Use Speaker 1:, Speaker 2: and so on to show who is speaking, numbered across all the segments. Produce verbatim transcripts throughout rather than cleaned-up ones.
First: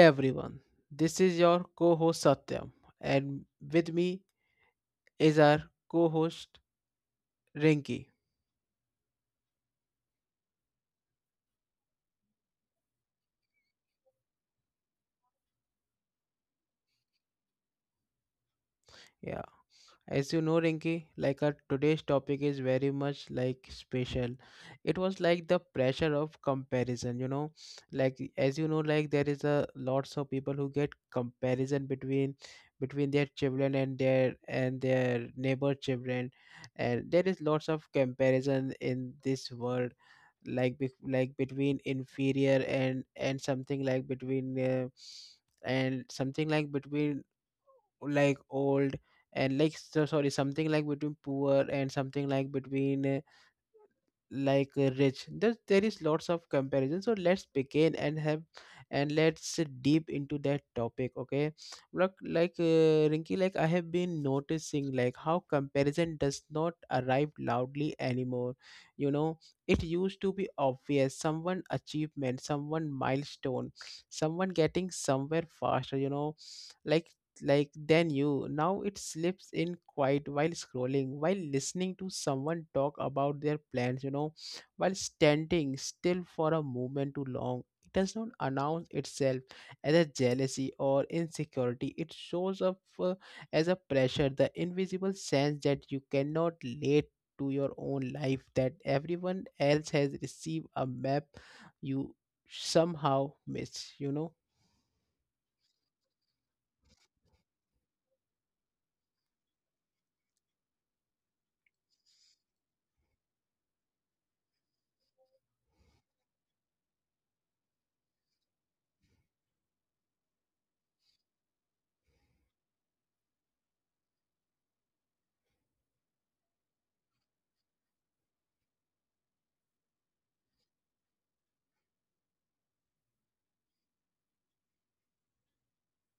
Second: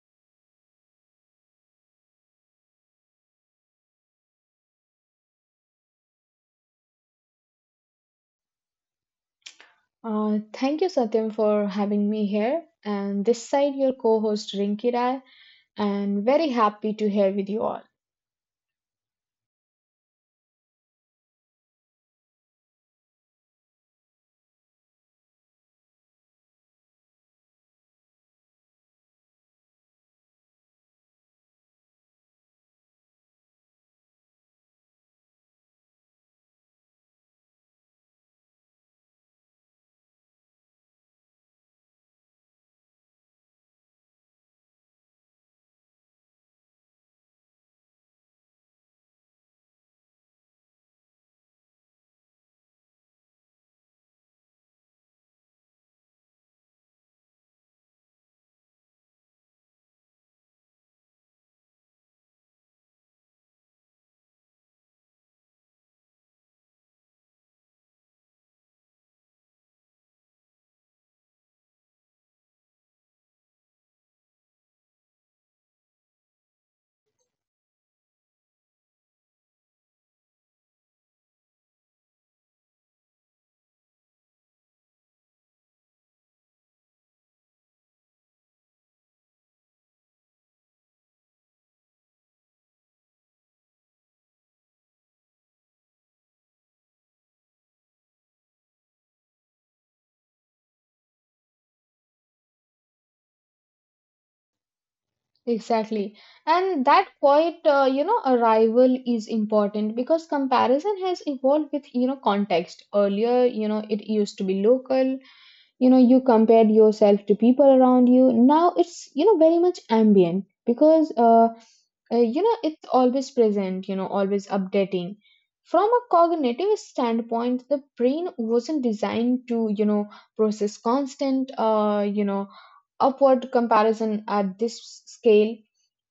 Speaker 1: everyone, this is your co host Satyam, and with me is our co host Rinki.
Speaker 2: Uh, thank you, Satyam, for having me here. And this side, your co host Rinki Rai, and very happy to hear with you all.
Speaker 1: Yeah, as you know, Rinki, like our today's topic is very much like special. It was like the pressure of comparison, you know. Like as you know, like There is a lots of people who get comparison between between their children and their and their neighbor children, and there is lots of comparison in this world, like be, like between inferior and and something like between. Uh, and something like between like old and like so sorry something like between poor and something like between uh, like uh, rich. There, there is lots of comparison, so let's begin and have and let's uh, deep into that topic. Okay, look, like uh, rinky like I have been noticing like how comparison does not arrive loudly anymore you know it used to be obvious: someone achievement, someone milestone, someone getting somewhere faster, you know like like than you. Now it slips in quiet, while scrolling, while listening to someone talk about their plans, you know, while standing still for a moment too long. It does not announce itself as a jealousy or insecurity. It shows up uh, as a pressure, the invisible sense that you cannot relate to your own life, that everyone else has received a map you somehow miss, you know.
Speaker 2: Exactly. And that quiet, uh, you know, arrival is important because comparison has evolved with, you know, context. Earlier, you know, it used to be local, you know, you compared yourself to people around you. Now it's, you know, very much ambient because uh, uh, you know it's always present, you know, always updating. From a cognitive standpoint, the brain wasn't designed to, you know, process constant uh, you know upward comparison at this scale,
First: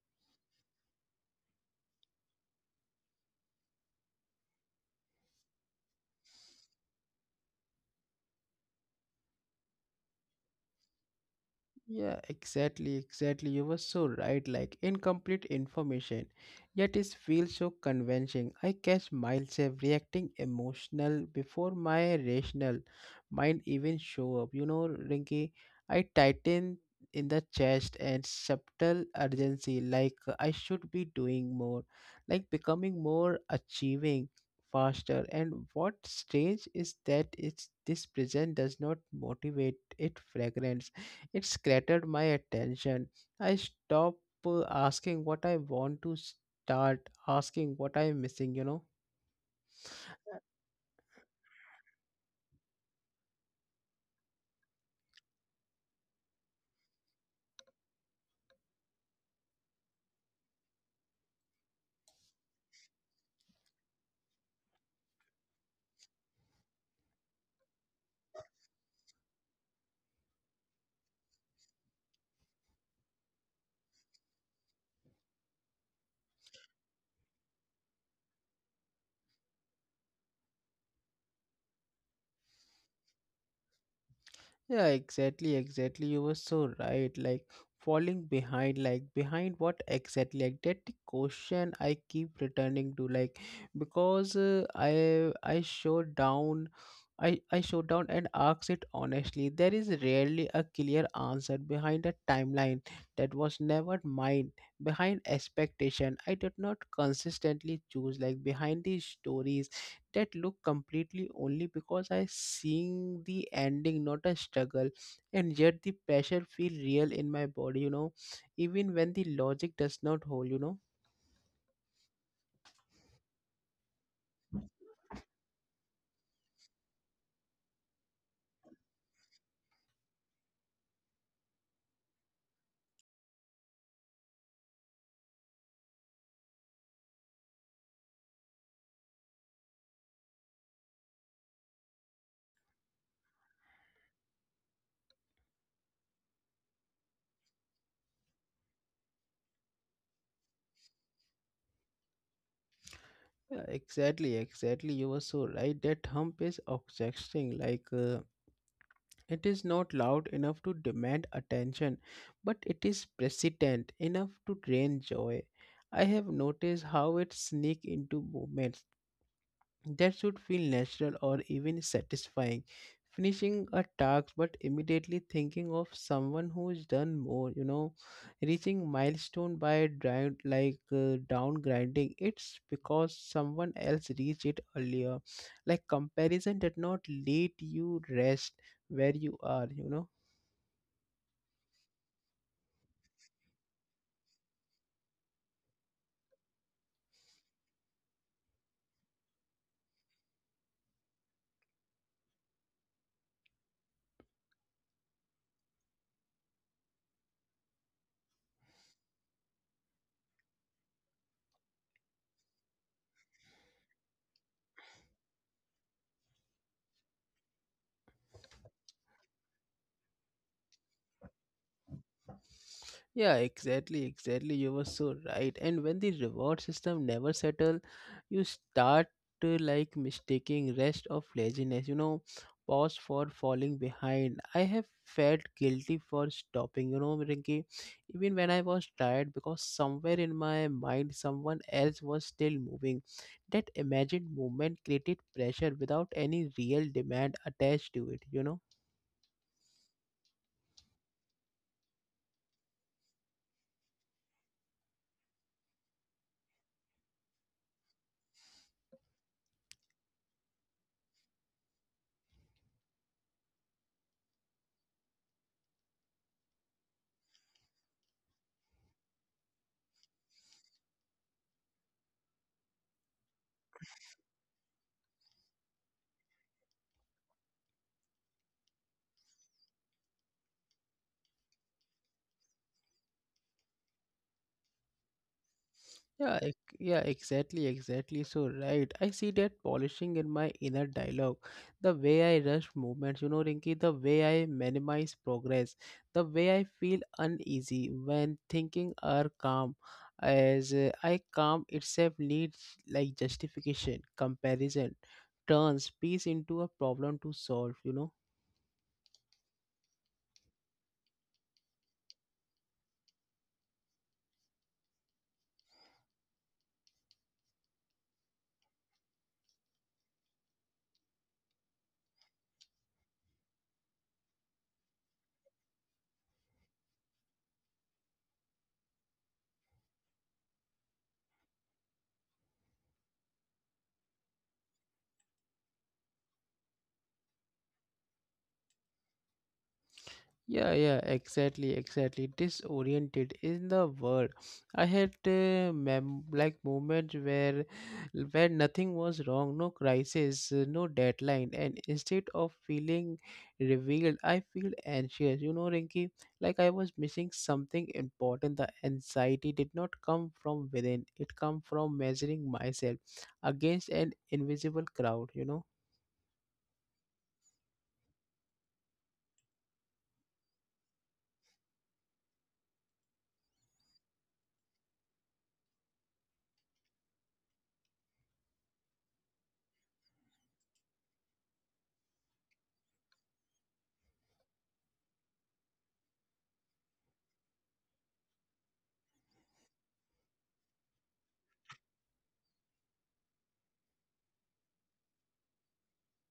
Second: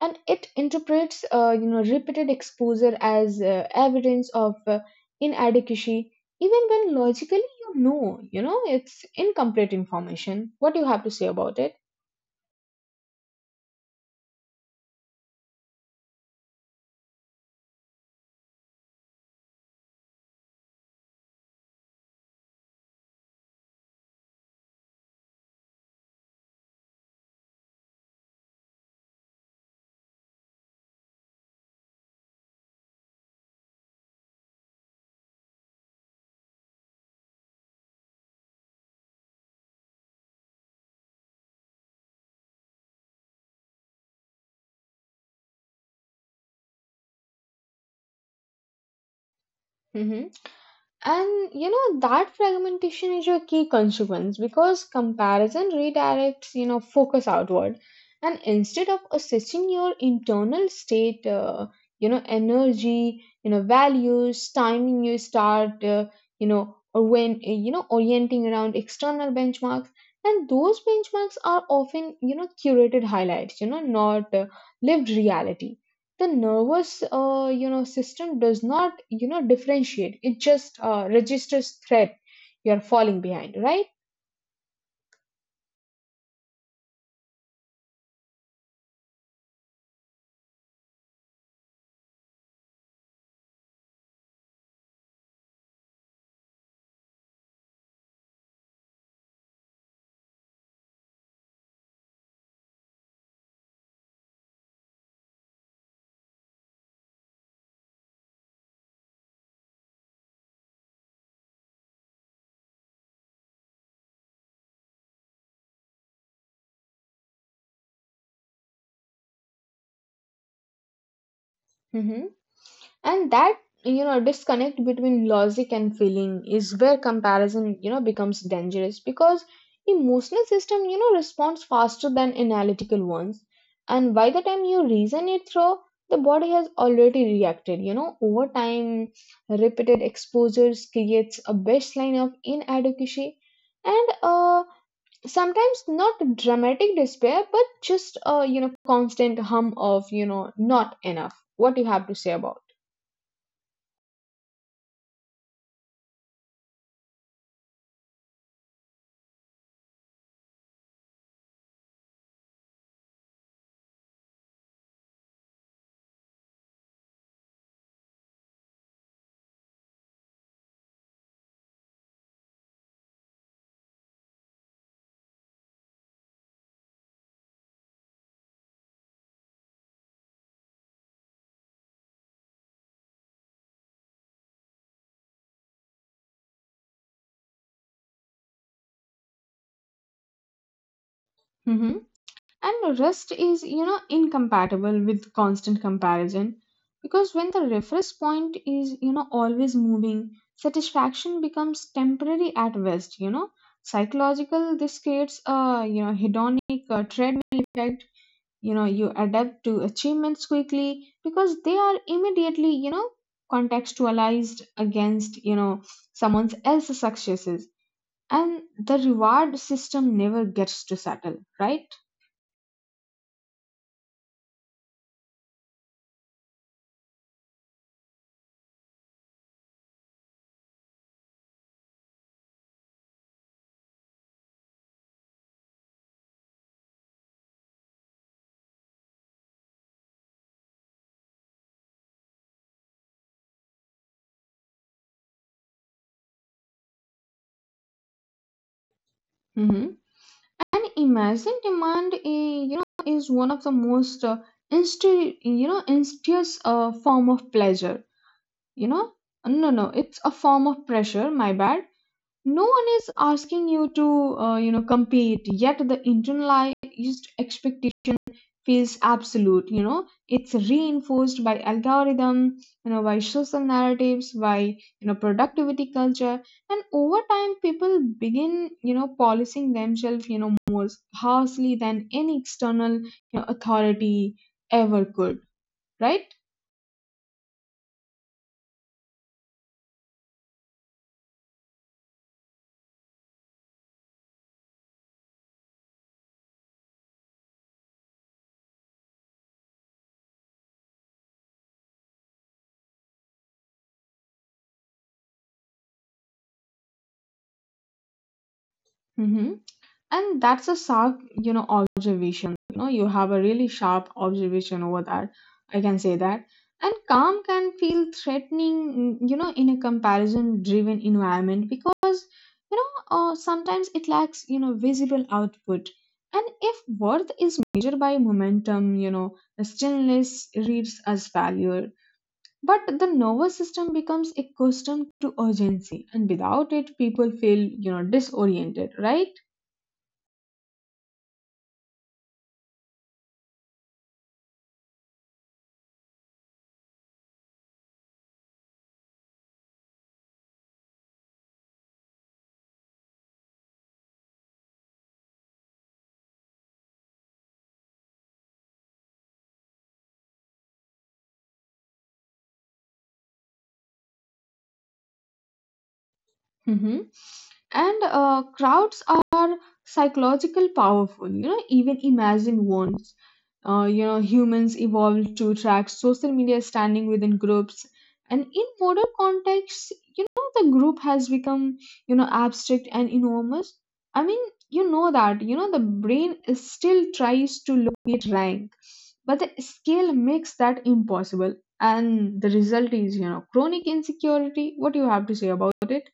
Speaker 2: and it interprets uh, you know repeated exposure as uh, evidence of uh, inadequacy, even when logically, you know you know it's incomplete information. What do you have to say about it?
Speaker 1: Yeah, exactly, exactly. You were so right. Like incomplete information, yet it feels so convincing. I catch myself reacting emotional before my rational mind even show up. You know, Rinky, I tighten in the chest and subtle urgency, like I should be doing more, like becoming more, achieving faster. And what's strange is that it's this present does not motivate, it fragrance, it scattered my attention. I stopped uh, asking what I want to start asking what I'm missing, you know.
Speaker 2: Mm-hmm. And you know that fragmentation is your key consequence because comparison redirects, you know, focus outward, and instead of assessing your internal state, uh, you know, energy, you know, values, timing, you start uh, you know, or when uh, you know, orienting around external benchmarks, and those benchmarks are often, you know, curated highlights, you know, not uh, lived reality. The nervous uh, you know system does not, you know, differentiate. It just uh, registers threat. You're falling behind, right?
Speaker 1: Yeah, exactly, exactly. You were so right. Like falling behind, like behind what exactly? Like that the question I keep returning to, like because uh, I I showed down, I I showed down and asked it honestly. There is rarely a clear answer behind a timeline that was never mine. Behind expectation, I did not consistently choose. Like behind these stories that look completely only because I seeing the ending, not a struggle, and yet the pressure feel real in my body, you know, even when the logic does not hold, you know.
Speaker 2: Hmm. And that, you know, disconnect between logic and feeling is where comparison, you know, becomes dangerous because emotional system, you know, responds faster than analytical ones, and by the time you reason it through, the body has already reacted. You know, over time, repeated exposures creates a baseline of inadequacy, and uh, sometimes not dramatic despair, but just a, you know, constant hum of, you know, not enough. What do you have to say about?
Speaker 1: Yeah, exactly, exactly. You were so right. That hump is obsessing, like uh, it is not loud enough to demand attention, but it is persistent enough to drain joy. I have noticed how it sneak into movements that should feel natural or even satisfying. Finishing a task but immediately thinking of someone who's done more, you know, reaching milestone by drive like uh, down grinding. It's because someone else reached it earlier. Like comparison did not let you rest where you are, you know.
Speaker 2: Mhm. And rest is, you know, incompatible with constant comparison because when the reference point is, you know, always moving, satisfaction becomes temporary at best, you know. Psychological, this creates a, you know, hedonic uh, treadmill effect. You know, you adapt to achievements quickly because they are immediately, you know, contextualized against, you know, someone else's successes. And the reward system never gets to settle, right?
Speaker 1: Yeah, exactly, exactly. You were so right. And when the reward system never settle, you start uh, like mistaking rest of laziness. You know, pause for falling behind. I have felt guilty for stopping. You know, Rinki, even when I was tired, because somewhere in my mind, someone else was still moving. That imagined movement created pressure without any real demand attached to it. You know.
Speaker 2: Mm-hmm. And imagine demand, eh, you know, is one of the most uh, insti- you know, insidious uh, form of pleasure. You know, no, no, it's a form of pressure. My bad. No one is asking you to, uh, you know, compete. Yet the internalized expectation feels absolute. You know, it's reinforced by algorithm, you know, by social narratives, by, you know, productivity culture, and over time people begin, you know, policing themselves, you know, more harshly than any external, you know, authority ever could,
Speaker 1: Yeah,
Speaker 2: right?
Speaker 1: ec- yeah, exactly, exactly. So, right, I see that polishing in my inner dialogue, the way I rush movements, you know, Rinki. The way I minimize progress, the way I feel uneasy when thinking are calm, as uh, I calm itself needs like justification. Comparison turns peace into a problem to solve, you know.
Speaker 2: Hmm. And that's a sharp, you know, observation. You know, you have a really sharp observation over that. I can say that. And calm can feel threatening, mm, you know, in a comparison driven environment because, you know, uh, sometimes it lacks, you know, visible output. And if worth is measured by momentum, you know, stillness reads as failure. But the nervous system becomes accustomed to urgency, and without it, people feel, you know, disoriented, right?
Speaker 1: Yeah, yeah, exactly, exactly. Disoriented is the word. I had uh, mem like moments where where nothing was wrong, no crisis, uh, no deadline, and instead of feeling revealed, I feel anxious. You know, Rinky, like I was missing something important. The anxiety did not come from within; it come from measuring myself against an invisible crowd. You know.
Speaker 2: Mhm. And uh, crowds are psychological powerful. You know, even imagine ones. Uh, you know, humans evolved to track social media standing within groups, and in modern contexts, you know, the group has become, you know, abstract and enormous. I mean, you know that you know the brain is still tries to locate rank, but the scale makes that impossible, and the result is, you know, chronic insecurity. What do you have to say about it?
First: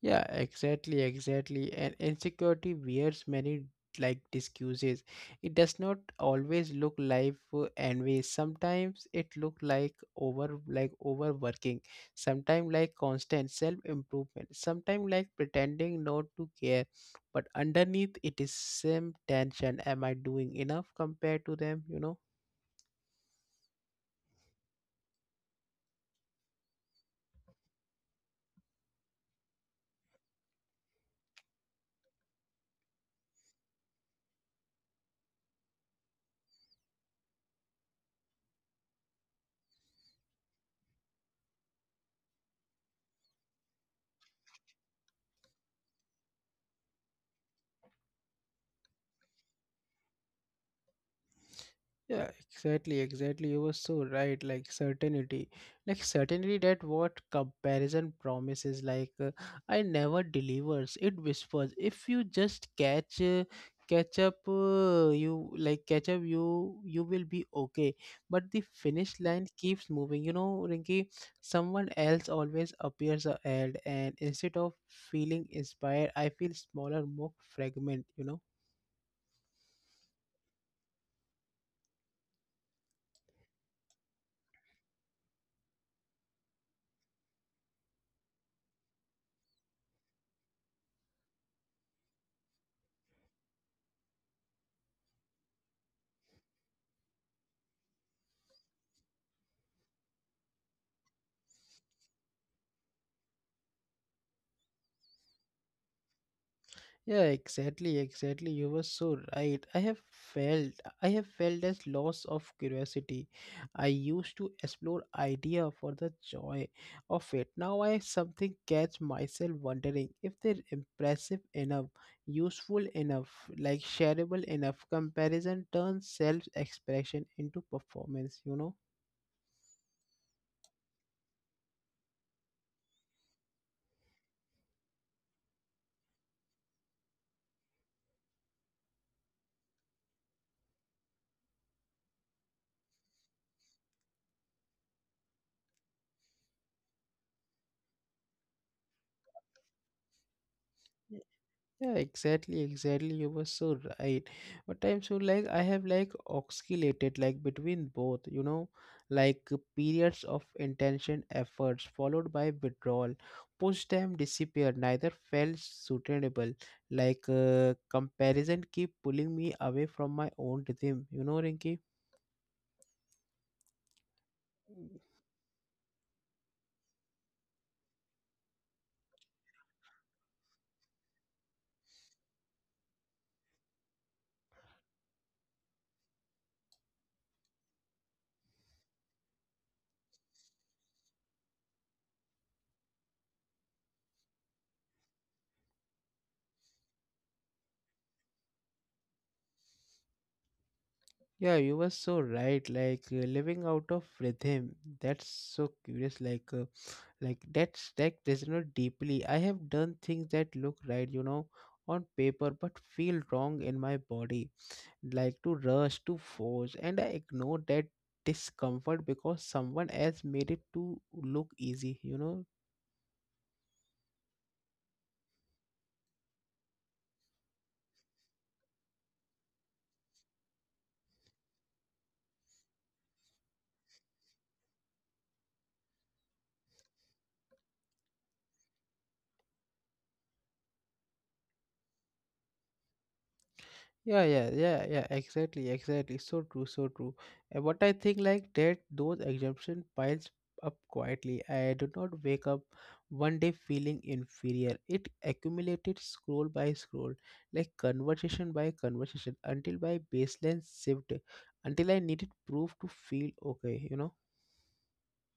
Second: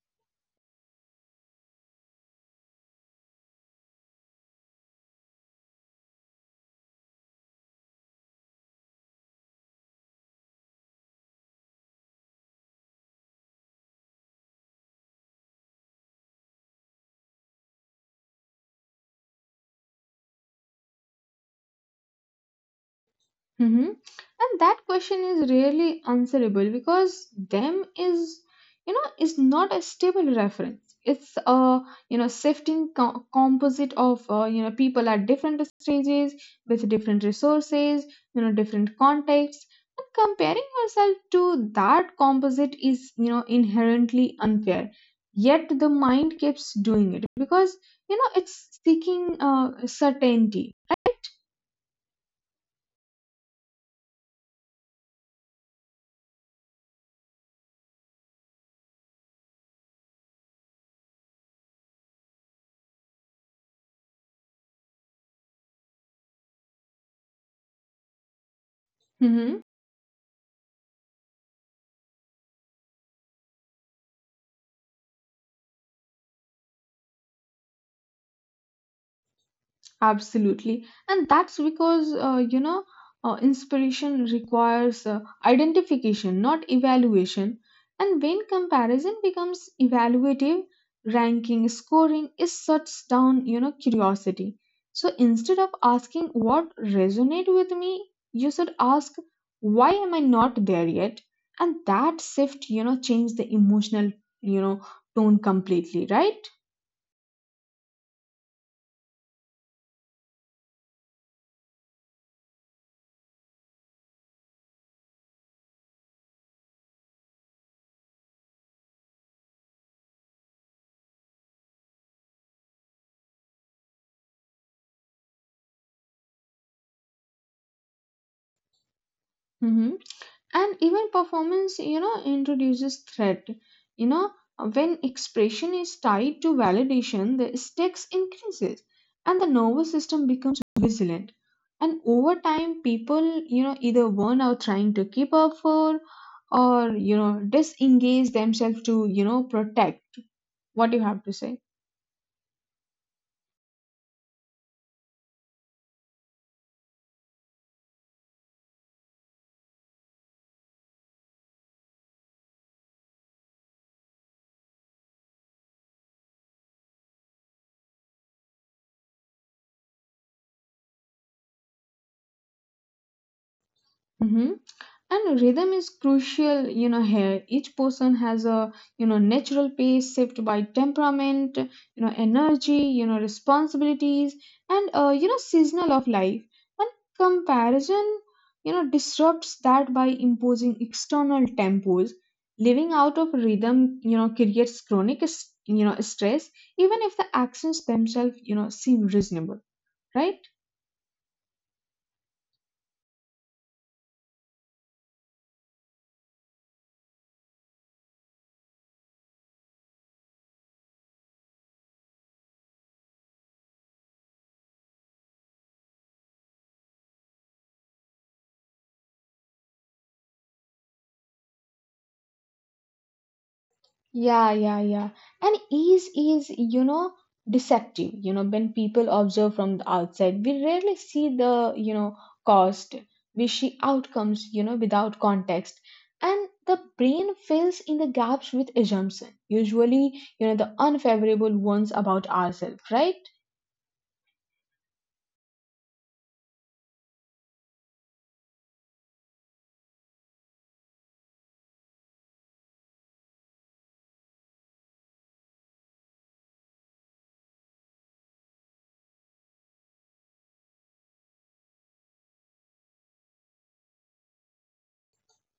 Speaker 1: Yeah, exactly, exactly. And insecurity wears many like disguises. It does not always look like uh, envy. Sometimes it look like over like overworking. Sometimes like constant self-improvement. Sometimes like pretending not to care. But underneath it is same tension. Am I doing enough compared to them? You know?
Speaker 2: Hmm. And that question is really answerable because them is, you know, is not a stable reference. It's a, you know, shifting co- composite of, uh, you know, people at different stages with different resources, you know, different contexts. And comparing yourself to that composite is, you know, inherently unfair. Yet the mind keeps doing it because, you know, it's seeking uh, certainty. Right.
Speaker 1: Yeah, exactly, exactly. You were so right. Like certainty, like certainty that what comparison promises, like uh, I never delivers. It whispers. If you just catch, uh, catch up, uh, you like catch up. You you will be okay. But the finish
Speaker 2: Hmm.
Speaker 1: line keeps moving. You know, Rinky, someone else always appears ahead, and instead of feeling inspired, I feel smaller, more fragment. You know.
Speaker 2: Absolutely. And that's because, uh, you know, uh, inspiration requires uh, identification, not evaluation. And when comparison becomes evaluative, ranking, scoring is shuts down, you know, curiosity. So instead of asking what resonate with me, you should ask, why am I not there yet? And that shift, you know, changed the emotional, you know, tone completely, right?
Speaker 1: Yeah, exactly, exactly. You were so right. I have felt I have felt this loss of curiosity. I used to explore idea for the joy of it. Now I something catch myself wondering if they're impressive enough, useful enough, like shareable enough. Comparison turns self expression into performance, you know?
Speaker 2: Hmm. And even performance, you know, introduces threat. You know, when expression is tied to validation, the stakes increases and the nervous system becomes vigilant. And over time, people, you know, either burn out trying to keep up for, or, you know, disengage themselves to, you know, protect. What you have to say?
Speaker 1: Yeah, exactly, exactly. You were so right. But I'm so like I have like oscillated like between both, you know, like uh, periods of intention efforts followed by withdrawal. Post time disappeared, neither felt suitable. Like uh, comparison keep pulling me away from my own rhythm, you know, Rinky.
Speaker 2: Mm-hmm. And rhythm is crucial, you know, here. Each person has a, you know, natural pace shaped by temperament, you know, energy, you know, responsibilities, and, uh, you know, seasonal of life. And comparison, you know, disrupts that by imposing external tempos. Living out of rhythm, you know, creates chronic, s- you know, stress, even if the actions themselves, you know, seem reasonable, right?
Speaker 1: Yeah, you were so right. Like uh, living out of rhythm. That's so curious. Like uh, like that stack does not deeply. I have done things that look right, you know, on paper but feel wrong in my body, like to rush, to force, and I ignore that discomfort because someone else made it to look easy, you know.
Speaker 2: Yeah, yeah, yeah. And ease is, you know, deceptive. You know, when people observe from the outside, we rarely see the, you know, cost. We see outcomes, you know, without context. And the brain fills in the gaps with assumption, usually, you know, the unfavorable ones about ourselves, right?
Speaker 1: Yeah, yeah, yeah, yeah, exactly, exactly. So true, so true. And what I think, like that those exemption piles up quietly. I do not wake up one day feeling inferior. It accumulated scroll by scroll, like conversation by conversation, until my baseline shifted, until I needed proof to feel okay, you know.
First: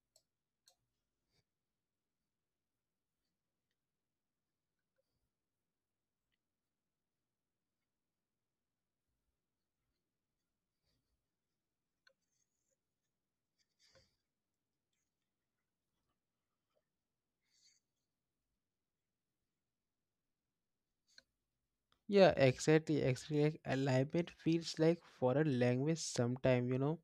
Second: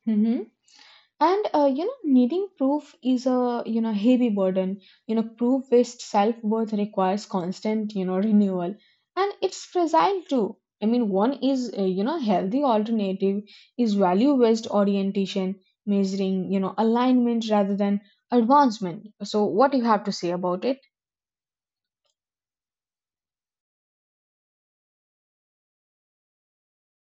Speaker 2: Hmm. And uh, you know, needing proof is a, you know, heavy burden. You know, proof based self worth requires constant, you know, renewal, and it's fragile too. I mean, one is uh, you know, healthy alternative is value based orientation, measuring, you know, alignment rather than advancement. So what do you have to say about it?
Speaker 1: Yeah, exactly, exactly. Like alignment feels like foreign language sometime, you know.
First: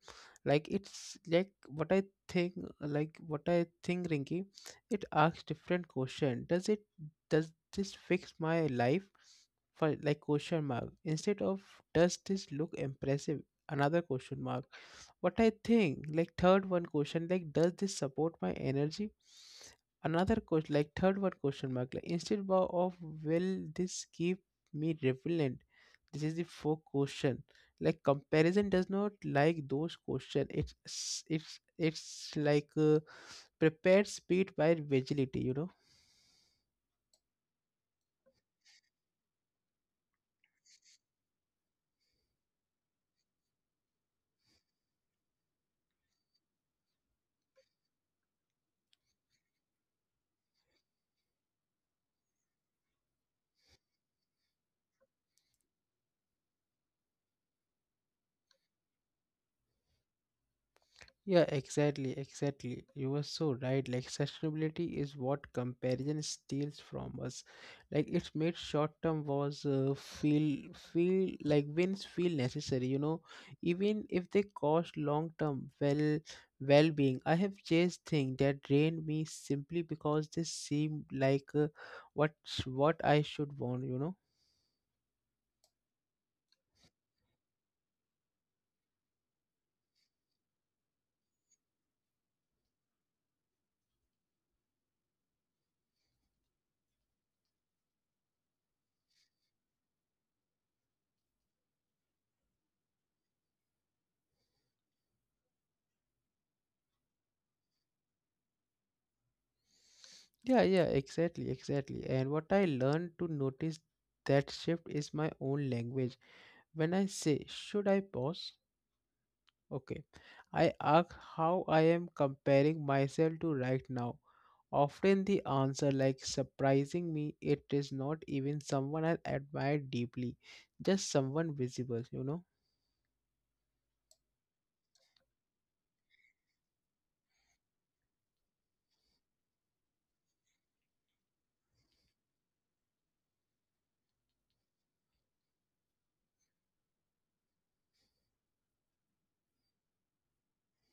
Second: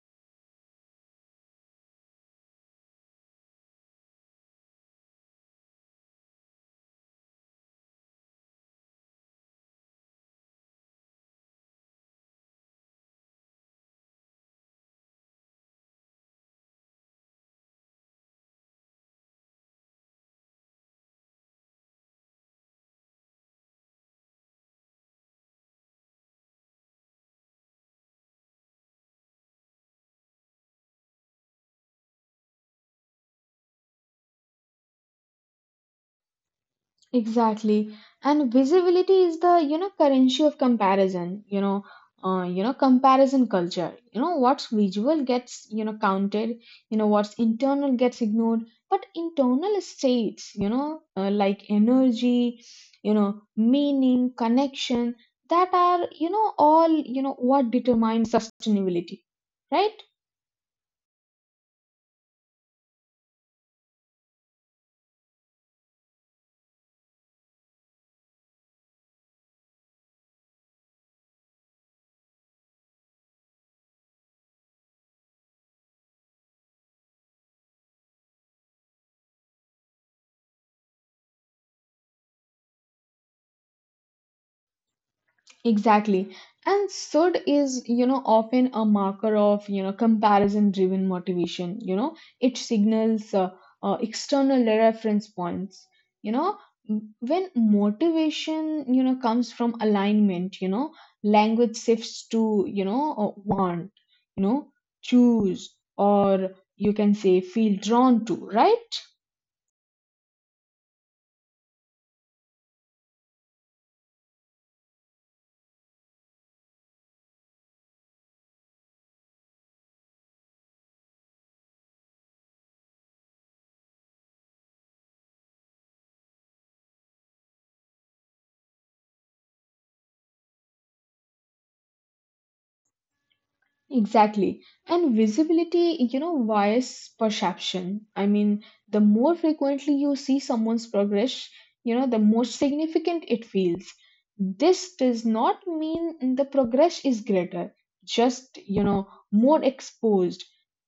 Speaker 1: Like it's like what I think like what I think, Rinky, it asks different question. Does it does this fix my life? For like question mark. Instead of, does this look impressive? Another question mark. What I think, like third one question, like does this support my energy? Another question, like third one question mark, like instead bo- of will this keep me relevant? This is the fourth question. Like comparison does not like those questions. It's it's it's like uh, prepared speed by vigility, you know.
Speaker 2: Exactly. And visibility is the, you know, currency of comparison, you know, uh, you know, comparison culture. You know, what's visual gets, you know, counted, you know, what's internal gets ignored, but internal states, you know, uh, like energy, you know, meaning, connection, that are, you know, all, you know, what determines sustainability, right?
Speaker 1: Yeah, exactly, exactly. You were so right. Like sustainability is what comparison steals from us. Like it's made short-term wars uh, feel feel like wins feel necessary. You know, even if they cost long-term well well-being. I have chased things that drained me simply because they seemed like uh, what what I should want. You know.
Speaker 2: Exactly. And S U D is, you know, often a marker of, you know, comparison driven motivation. You know, it signals uh, uh, external reference points. You know, m- when motivation, you know, comes from alignment, you know, language shifts to, you know, uh, want, you know, choose, or you can say feel drawn to, right?
Speaker 1: Yeah, yeah, exactly, exactly. And what I learned to notice that shift is my own language. When I say, should I pause? Okay. I ask how I am comparing myself to right now. Often the answer, like surprising me, it is not even someone I admire deeply, just someone visible, you know.
Speaker 2: Exactly. And visibility, you know, wires perception. I mean, the more frequently you see someone's progress, you know, the more significant it feels. This does not mean the progress is greater, just, you know, more exposed.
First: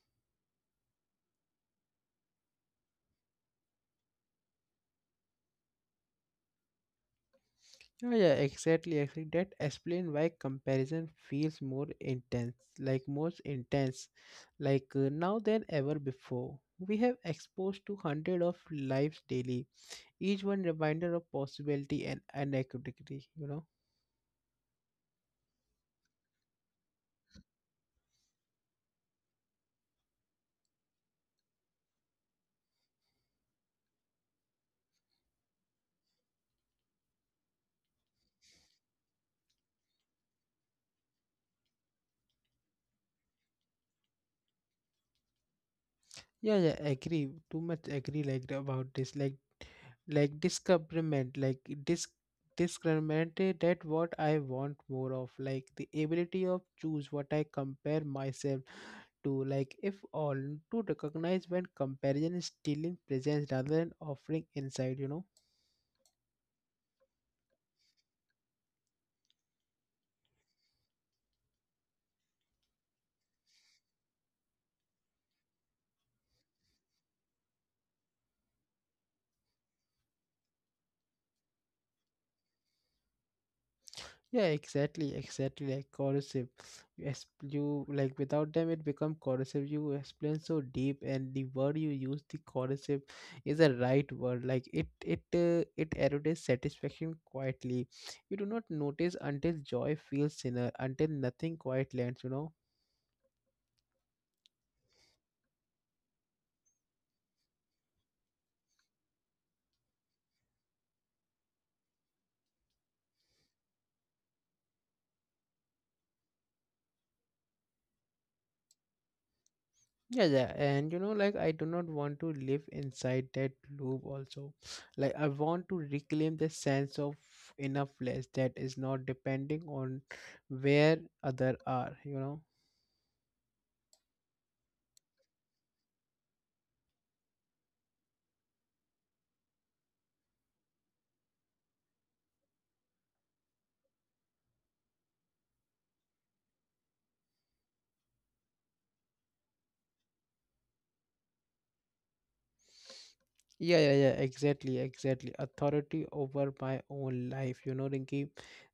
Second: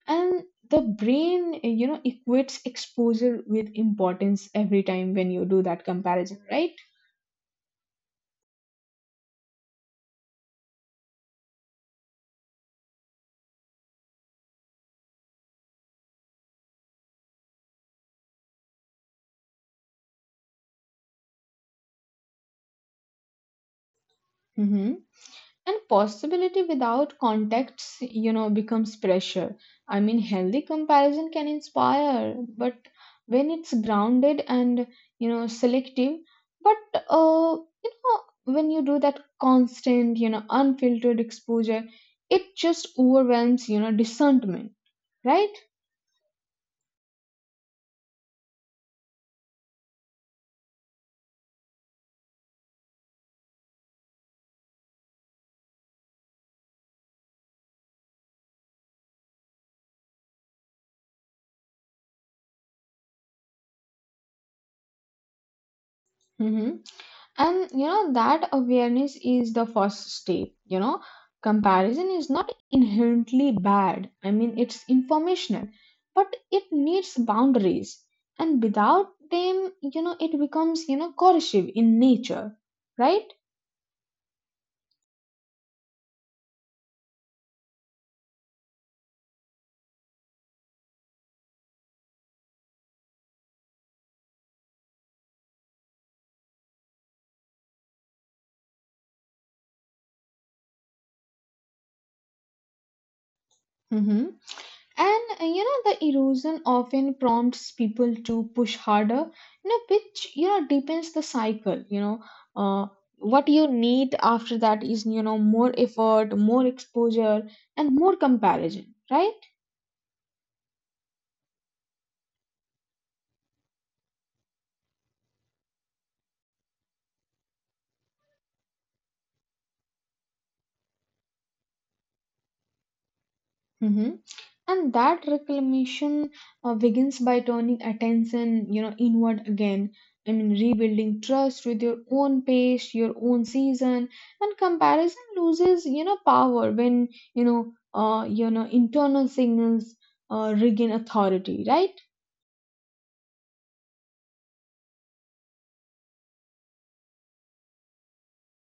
Speaker 2: And the brain, you know, equates exposure with importance every time when you do that comparison, right?
Speaker 1: Yeah, yeah, exactly, exactly. That explains why comparison feels more intense, like most intense, like uh, now than ever before. We have exposed to hundred of lives daily, each one reminder of possibility and inequity, you know.
Speaker 2: Mm-hmm. And possibility without context, you know, becomes pressure. I mean, healthy comparison can inspire, but when it's grounded and, you know, selective, but, uh, you know, when you do that constant, you know, unfiltered exposure, it just overwhelms, you know, discernment. Right.
Speaker 1: Yeah, yeah, agree, too much agree, like the- about this, like like discoverment like dis discriminate that what I want more of, like the ability of choose what I compare myself to, like if all to recognize when comparison is stealing presence rather than offering insight, you know.
Speaker 2: Mm-hmm. And you know that awareness is the first step. You know, comparison is not inherently bad. I mean, it's informational, but it needs boundaries, and without them, you know, it becomes, you know, coercive in nature, right?
Speaker 1: Yeah, exactly, exactly, like corrosive. You, ex- you like without them it become corrosive. You explain so deep, and the word you use, the corrosive, is a right word. Like it, it, uh, it erodes satisfaction quietly. You do not notice until joy feels thinner, until nothing quite lands. You know.
Speaker 2: Mm-hmm. And uh, you know, the erosion often prompts people to push harder, you know, which, you know, deepens the cycle. You know, uh, what you need after that is, you know, more effort, more exposure, and more comparison, right?
Speaker 1: Yeah, yeah, and you know, like I do not want to live inside that loop also. Like I want to reclaim the sense of enoughness that is not depending on where other are, you know.
Speaker 2: Mm-hmm. And that reclamation uh, begins by turning attention, you know, inward again. I mean, rebuilding trust with your own pace, your own season, and comparison loses, you know, power when, you know, uh, you know, internal signals uh, regain authority, right?
Speaker 1: Yeah, yeah, yeah, exactly, exactly. Authority over my own life, you know, Rinki.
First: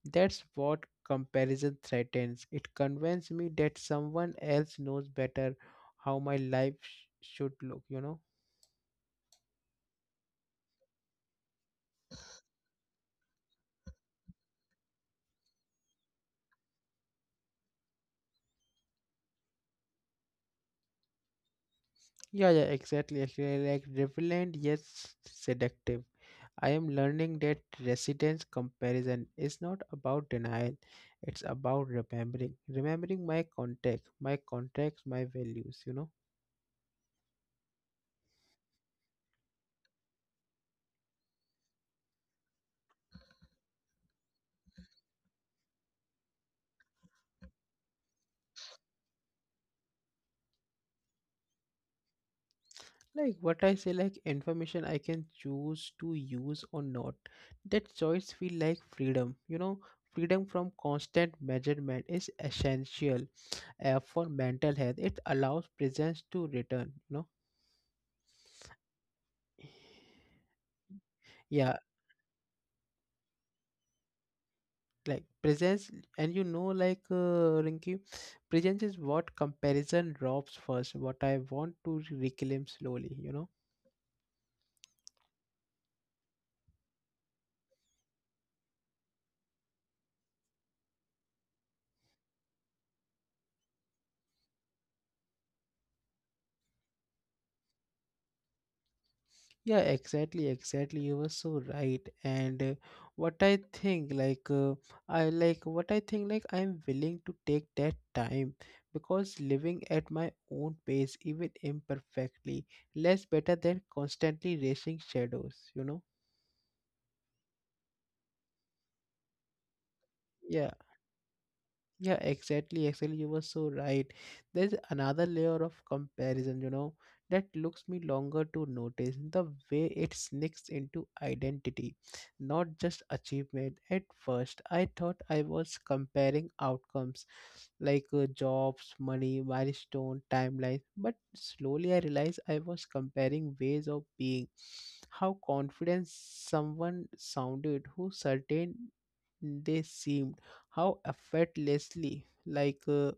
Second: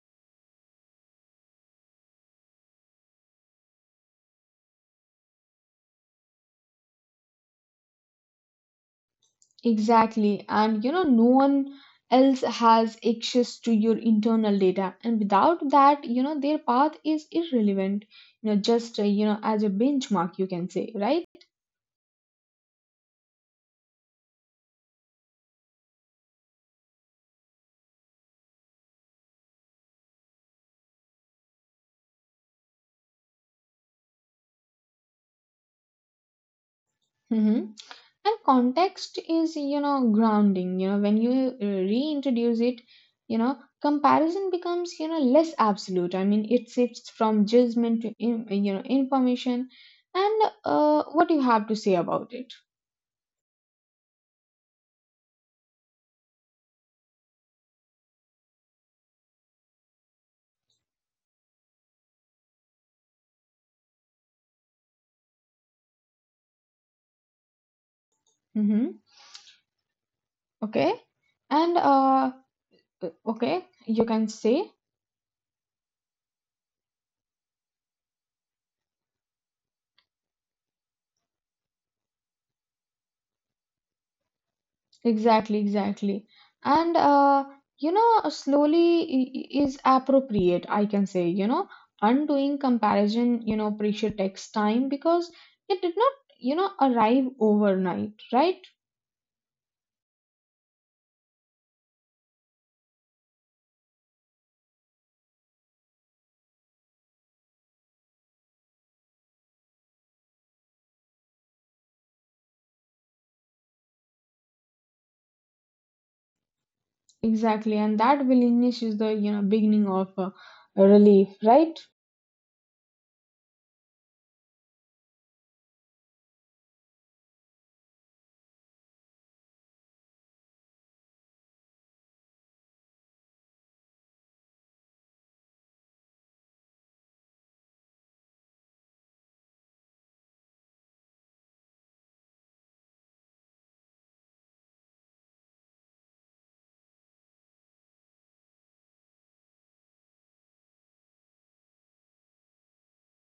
Speaker 1: That's what comparison threatens. It convinces me that someone else knows better how my life sh should look, you know.
Speaker 2: Exactly. And you know, no one else has access to your internal data. And without that, you know, their path is irrelevant. You know, just, uh, you know, as a benchmark, you can say, right?
Speaker 1: Yeah, yeah, exactly. Actually, like relevant yet seductive. I am learning that residence comparison is not about denial, it's about remembering. Remembering my context, my context, my values, you know.
Speaker 2: Mm-hmm. And context is, you know, grounding. You know, when you uh, reintroduce it, you know, comparison becomes, you know, less absolute. I mean, it shifts from judgment to, in, you know, information. And uh, what you have to say about it.
Speaker 1: Like what I say, like information I can choose to use or not. That choice feel like freedom, you know. Freedom from constant measurement is essential uh, for mental health. It allows presence to return, you know.
Speaker 2: Mm-hmm. Okay. And,
Speaker 1: Yeah,
Speaker 2: uh, uh, okay, you can say.
Speaker 1: like presence. And, you know like, uh, Rinky, presence is what comparison drops first, what I want to reclaim slowly you know
Speaker 2: Exactly, exactly. And uh, you know, slowly i- i- is appropriate, I can say, you know, undoing comparison, you know, pressure takes time because it did not, you know, arrive overnight, right?
Speaker 1: Yeah, exactly, exactly, you were so right. And uh, what I think, like, uh, I like what I think, like, I'm willing to take that time because living at my own pace, even imperfectly, less better than constantly racing shadows you know
Speaker 2: Exactly. And that willingness is the, you know, beginning of uh,
Speaker 1: Yeah,
Speaker 2: relief, right?
Speaker 1: Yeah, exactly. Actually, you were so right. There's another layer of comparison, you know, that looks me longer to notice the way it sneaks into identity, not just achievement. At first, I thought I was comparing outcomes, like, uh, jobs, money, milestone, timelines. But slowly I realized I was comparing ways of being, how confident someone sounded, who certain they seemed, how effortlessly, like, uh,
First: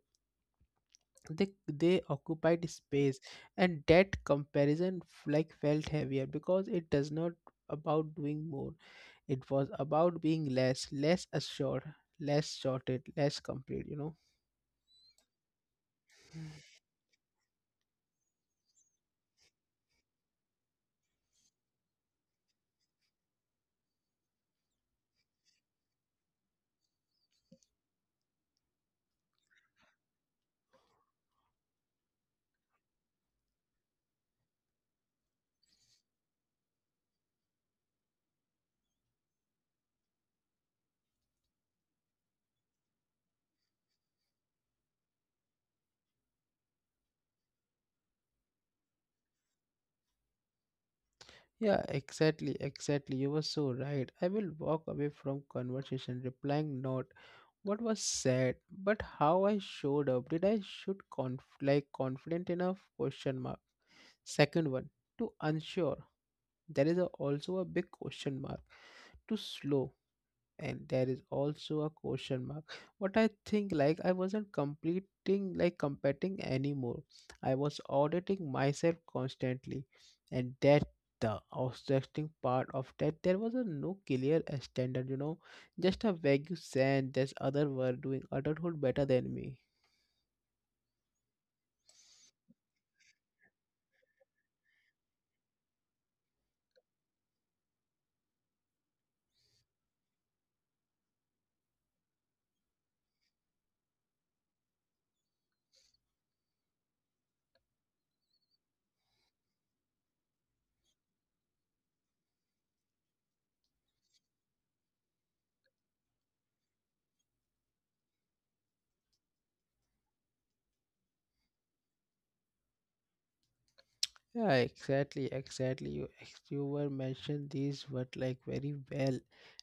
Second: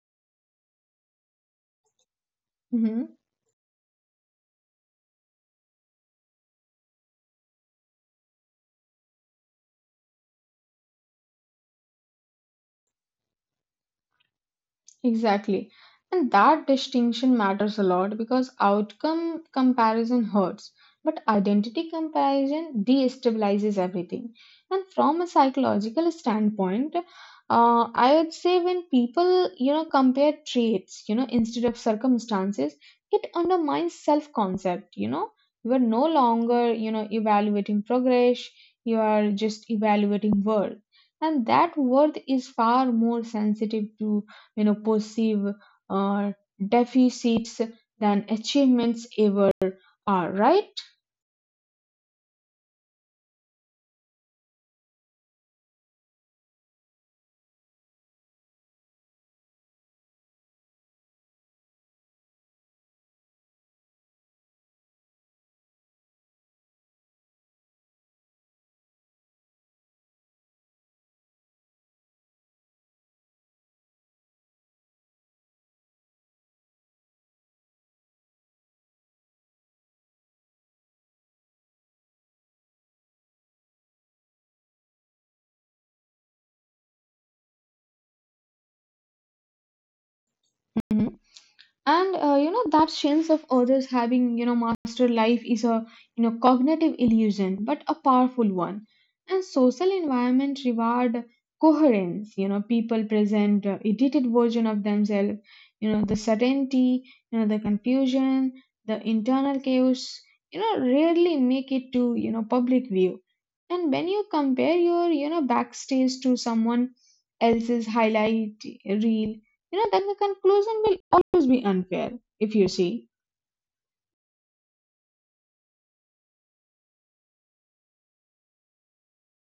Speaker 1: they they occupied
Speaker 2: Mm-hmm.
Speaker 1: space. And that comparison, f- like, felt heavier because it does not about doing more. It was about being less, less assured, less shorted, less complete you know
Speaker 2: Exactly. And that distinction matters a lot because outcome comparison hurts, but identity comparison destabilizes everything. And from a psychological standpoint, uh, I would say when people, you know, compare traits, you know, instead of circumstances, it undermines self-concept, you know. You are no longer, you know, evaluating progress, you are just evaluating worth. And that worth is far more sensitive to, you know, perceive uh, deficits than achievements ever are, right?
Speaker 1: Yeah, exactly, exactly, you were so right. I will walk away from conversation replying not what was said but how I showed up. Did I should conf- like confident enough, question mark? Second one, to unsure. There is a, also a big question mark, to slow. And there is also a question mark. What I think, like, I wasn't completing like competing anymore. I was auditing myself constantly. And that, the outstretching part of that, there was a no clear standard you know Just a vague sense that other were doing adulthood better than me.
Speaker 2: Mhm. and uh, you know that sense of others having you know master life is a you know cognitive illusion but a powerful one. And social environment reward coherence. You know people present uh, edited version of themselves. You know the certainty, you know the confusion, the internal chaos you know rarely make it to you know public view. And when you compare your you know backstage to someone else's highlight reel, you know then the conclusion will always be unfair, if you see.
Speaker 1: Yeah, exactly, exactly. You ex- you were mentioned these word, like, very well,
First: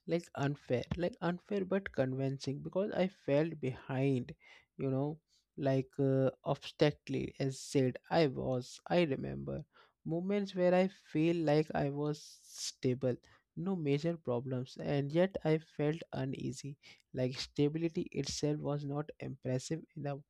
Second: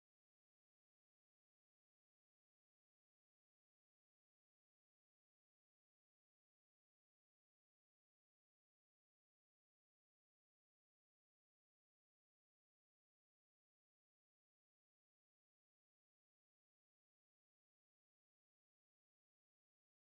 Speaker 1: like unfair, like unfair but convincing because I felt behind, you know, like, uh, obstinately as said I was. I remember moments where I feel like I was stable, no major problems, and yet I felt uneasy. Like stability itself was not impressive enough.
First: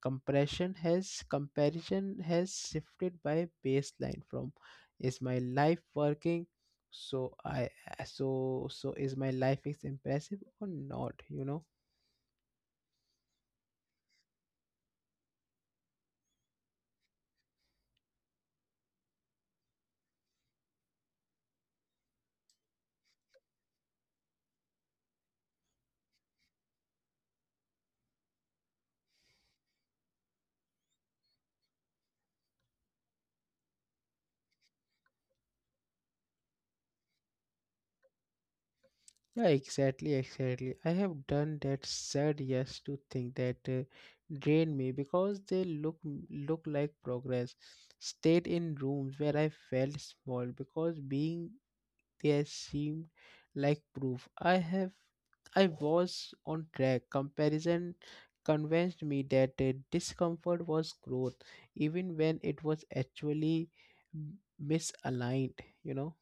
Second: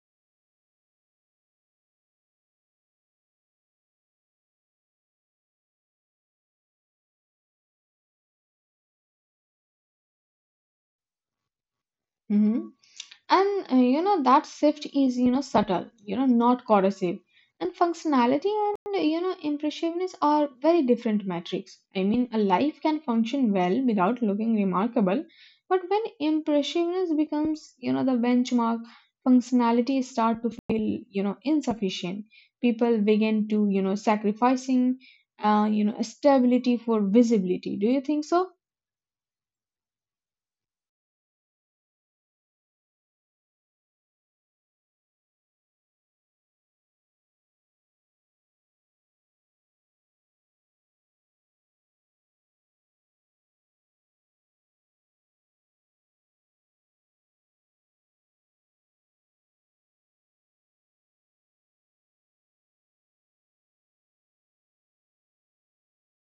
Speaker 1: Compression has comparison has shifted by baseline from, is my life working? So I, uh, so so, is my life is impressive or not you know
Speaker 2: Hmm and uh, you know that shift is you know subtle, you know not corrosive. And functionality and uh, you know impressiveness are very different metrics. I mean, a life can function well without looking remarkable, but when impressiveness becomes you know the benchmark, functionality start to feel you know insufficient. People begin to you know sacrificing uh, you know stability for visibility, do you think so?
Speaker 1: Yeah, exactly, exactly. I have done that, said yes to think that uh, drain me because they look look like progress. Stayed in rooms where I felt small because being there seemed like proof I have I was on track. Comparison convinced me that uh, discomfort was growth, even when it was actually m- misaligned, you know.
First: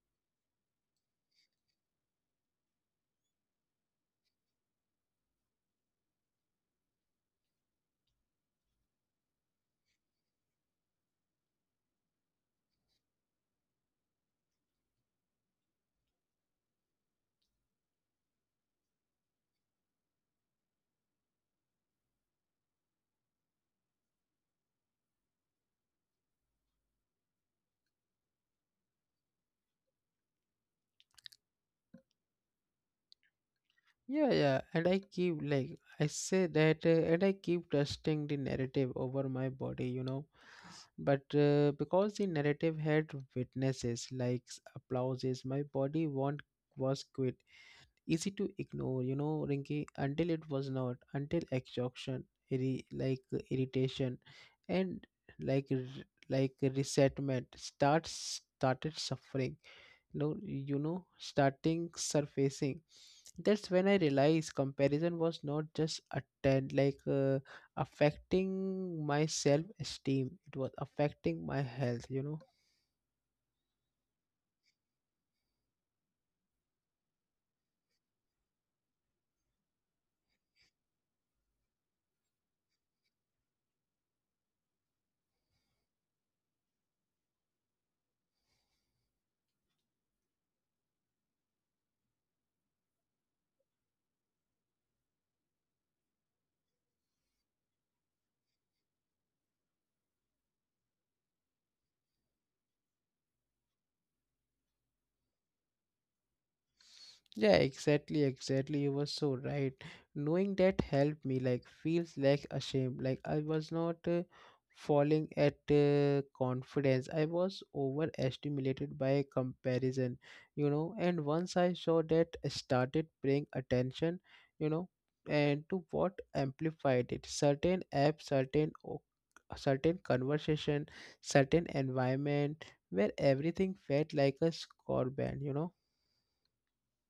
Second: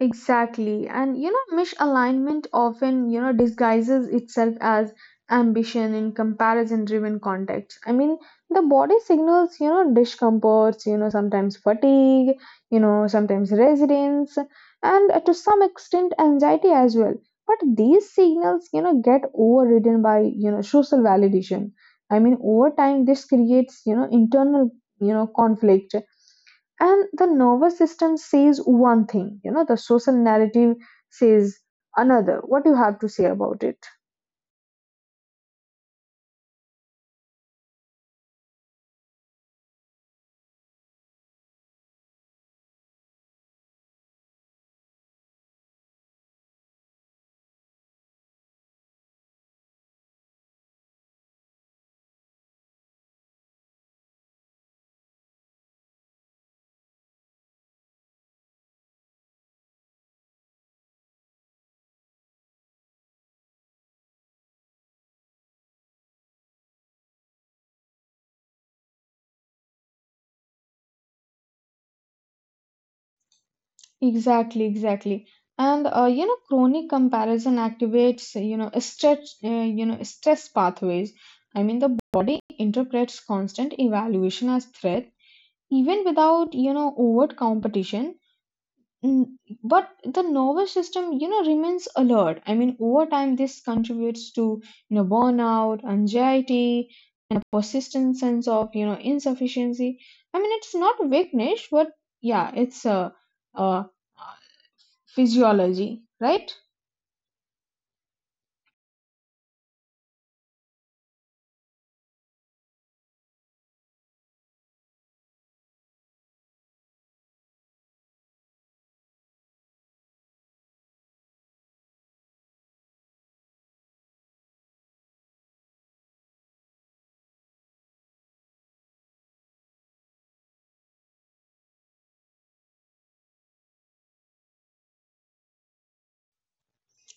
Speaker 2: Exactly. And you know, misalignment often, you know, disguises itself as ambition in comparison-driven contexts. I mean, the body signals, you know, discomforts, you know, sometimes fatigue, you know, sometimes resilience, and uh, to some extent anxiety as well. But these signals, you know, get overridden by, you know, social validation. I mean, over time, this creates, you know, internal, you know, conflict. And the nervous system says one thing, you know, the social narrative says another. What do you have to say about it?
Speaker 1: Yeah, yeah, and I keep, like, I say that, uh, and I keep trusting the narrative over my body, you know. But uh, because the narrative had witnesses like s- applauses, my body want was quit. Easy to ignore, you know, Rinki, until it was not, until exhaustion, irri- like, uh, irritation, and like r- like resentment starts started suffering. You you know, starting surfacing. That's when I realized comparison was not just attend like, uh, affecting my self esteem. It was affecting my health. You know.
Speaker 2: Exactly, exactly. And uh, you know, chronic comparison activates you know stress uh, you know stress pathways. I mean, the body interprets constant evaluation as threat, even without you know overt competition. Mm, but the nervous system you know remains alert. I mean, over time this contributes to you know burnout, anxiety, and a persistent sense of you know insufficiency. I mean, it's not weakness, but yeah, it's a, a physiology, right?
Speaker 1: Yeah, exactly, exactly. You were so right. Knowing that helped me, like, feels like a shame. Like, I was not uh, falling at uh, confidence. I was overstimulated by comparison, you know. And once I saw that, I started paying attention, you know, and to what amplified it. Certain apps, certain o- certain conversation, certain environment where everything felt like a score band, you know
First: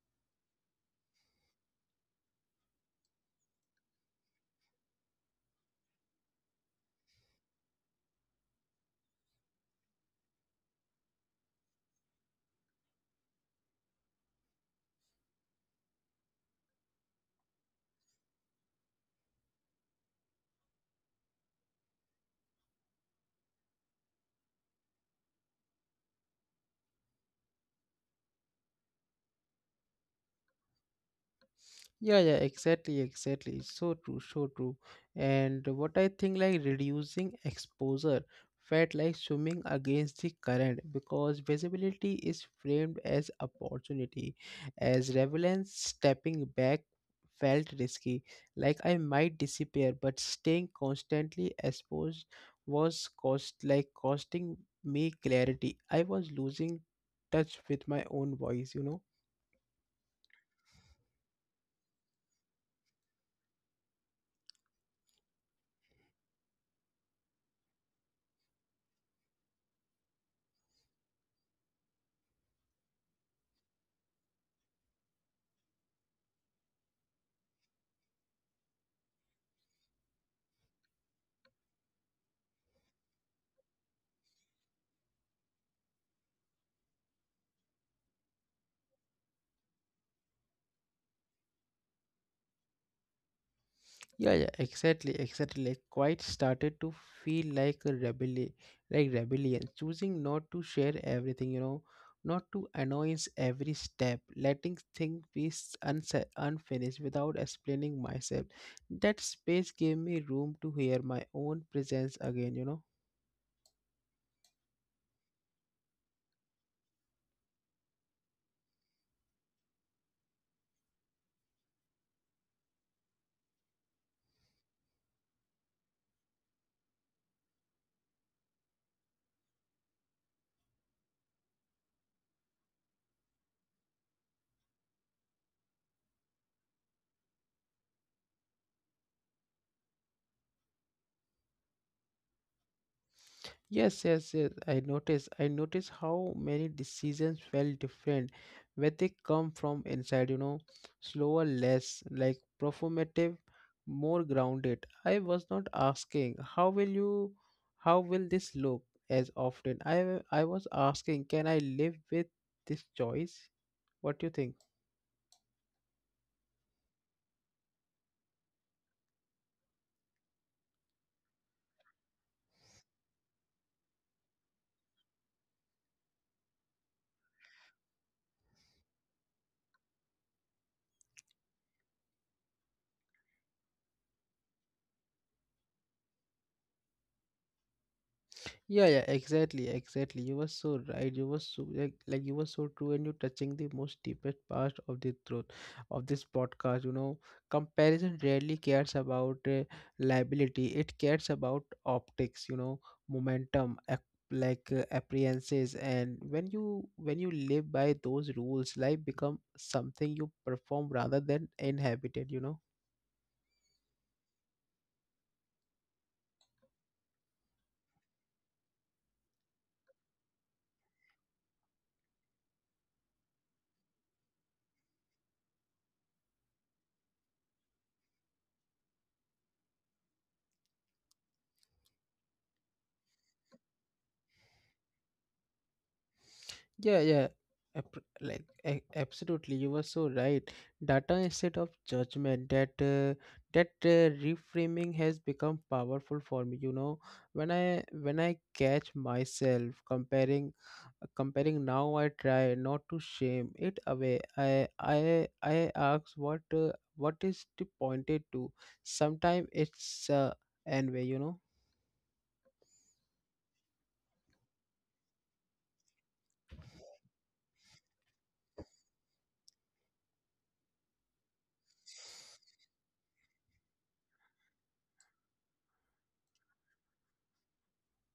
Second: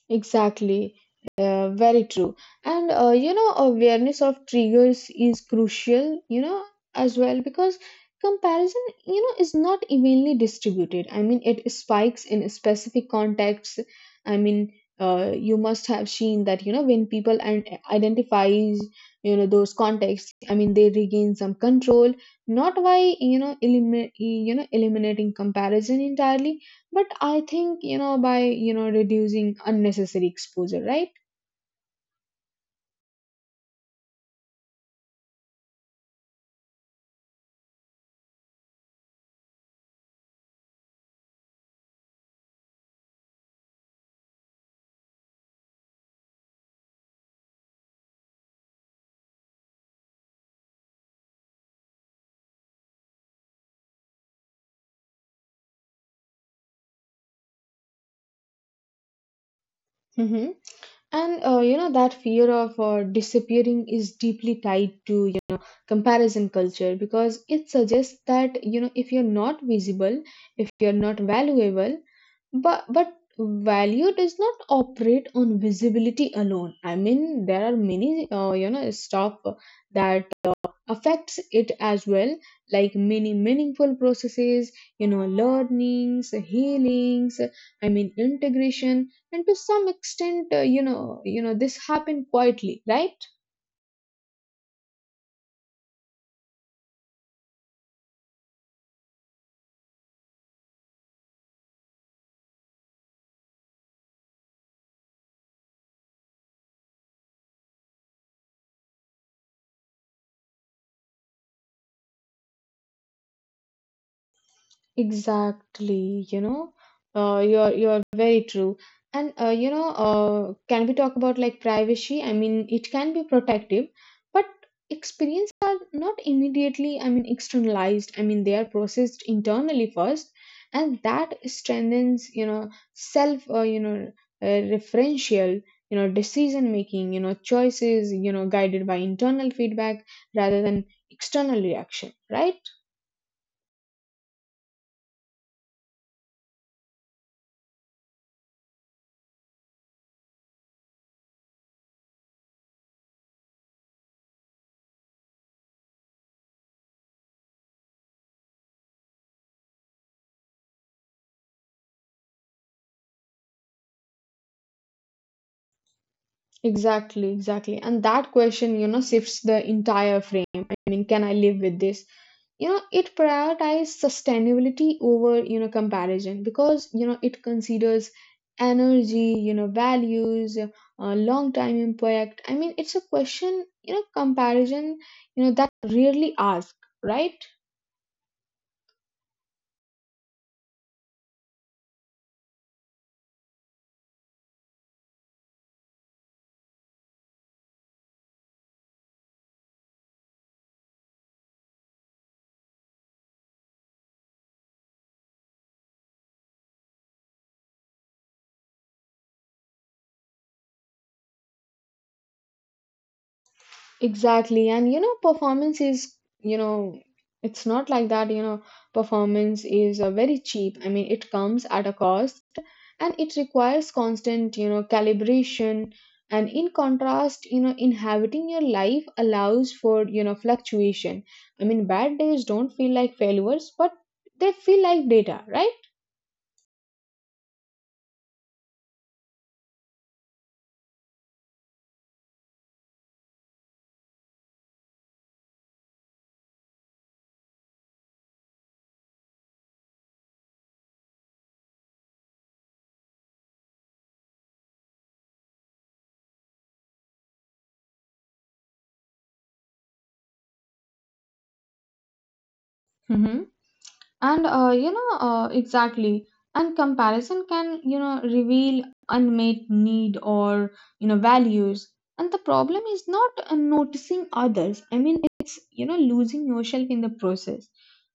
Speaker 2: Exactly, uh, very true. And uh, you know, awareness of triggers is crucial, you know, as well, because comparison, you know, is not evenly distributed. I mean, it spikes in specific contexts. I mean, uh, you must have seen that, you know, when people and identifies, you know, those contexts, I mean, they regain some control, not by, you know, elimin you know, eliminating comparison entirely, but I think, you know, by, you know, reducing unnecessary exposure, right?
Speaker 1: Yeah, yeah, exactly, exactly. So true, so true. And what I think, like, reducing exposure felt like swimming against the current because visibility is framed as opportunity, as relevance. Stepping back felt risky, like I might disappear, but staying constantly exposed was cost like costing me clarity. I was losing touch with my own voice, you know.
Speaker 2: Hmm and uh, you know that fear of uh, disappearing is deeply tied to you know comparison culture, because it suggests that, you know, if you're not visible, if you're not valuable. But but value does not operate on visibility alone. I mean, there are many uh, you know stuff that affects it as well, like many meaningful processes, you know learnings, healings. I mean, integration and to some extent uh, you know you know this happened quietly, right?
Speaker 1: Yeah, yeah, exactly, exactly. Like quite started to feel like a rebellion, like rebellion, choosing not to share everything, you know, not to annoyance every step, letting things be s- unsa unfinished without explaining myself. That space gave me room to hear my own presence again, you know.
Speaker 2: Exactly, you know, uh, you're you're very true. And uh, you know, uh, can we talk about like privacy? I mean, it can be protective, but experiences are not immediately, I mean, externalized. I mean, they are processed internally first, and that strengthens, you know, self, uh, you know, uh, referential, you know, decision making, you know, choices, you know, guided by internal feedback rather than external reaction, right?
Speaker 1: Yes, yes, yes. I notice. I notice how many decisions felt different when they come from inside, you know, slower, less, like, performative, more grounded. I was not asking, how will you how will this look, as often. I I was asking, can I live with this choice? What do you think?
Speaker 2: Exactly, exactly. And that question, you know, shifts the entire frame. I mean, can I live with this? You know, it prioritizes sustainability over, you know, comparison because, you know, it considers energy, you know, values, uh, long time impact. I mean, it's a question, you know, comparison, you know, that rarely asked, right?
Speaker 1: Yeah, yeah, exactly, exactly. You were so right. You were so, like, like you were so true, and you're touching the most deepest part of the truth of this podcast. You know, comparison rarely cares about uh, liability. It cares about optics. You know, momentum, ap- like, uh, appearances, and when you when you live by those rules, life become something you perform rather than inhabited. You know.
Speaker 2: Exactly. And you know, performance is, you know, it's not like that, you know, performance is uh, very cheap. I mean, it comes at a cost and it requires constant, you know, calibration. And in contrast, you know, inhabiting your life allows for, you know, fluctuation. I mean, bad days don't feel like failures, but they feel like data, right?
Speaker 1: Yeah, yeah, ap- like, a- absolutely. You were so right. Data instead of judgment. That uh, that uh, reframing has become powerful for me. You know, when I when I catch myself comparing uh, comparing now, I try not to shame it away. I I I ask what, uh, what is the pointed to. Sometimes it's uh, envy. You know.
Speaker 2: hmm And uh, you know, uh, exactly. And comparison can, you know, reveal unmet need or, you know, values. And the problem is not uh, noticing others. I mean, it's, you know, losing yourself in the process.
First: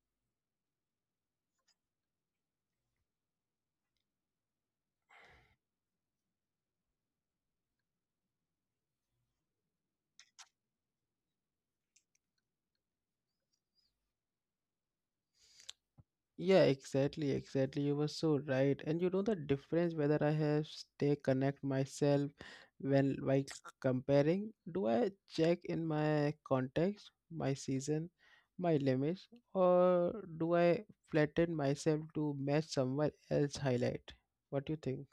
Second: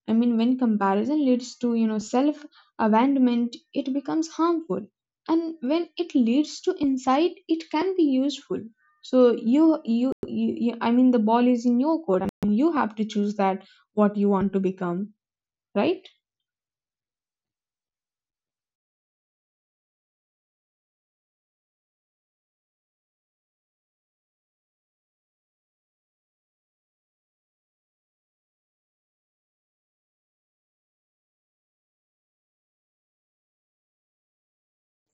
Speaker 2: I mean, when comparison leads to, you know, self abandonment, it becomes harmful. And when it leads to insight, it can be useful. So you, you, you, you, I mean, the ball is in your court. I mean, you have to choose that what you want to become, right?
Speaker 1: Yeah, exactly, exactly. You were so right. And you know the difference whether I have stay connect myself when while comparing, do I check in my context, my season, my limits, or do I flatten myself to match someone else highlight? What do you think?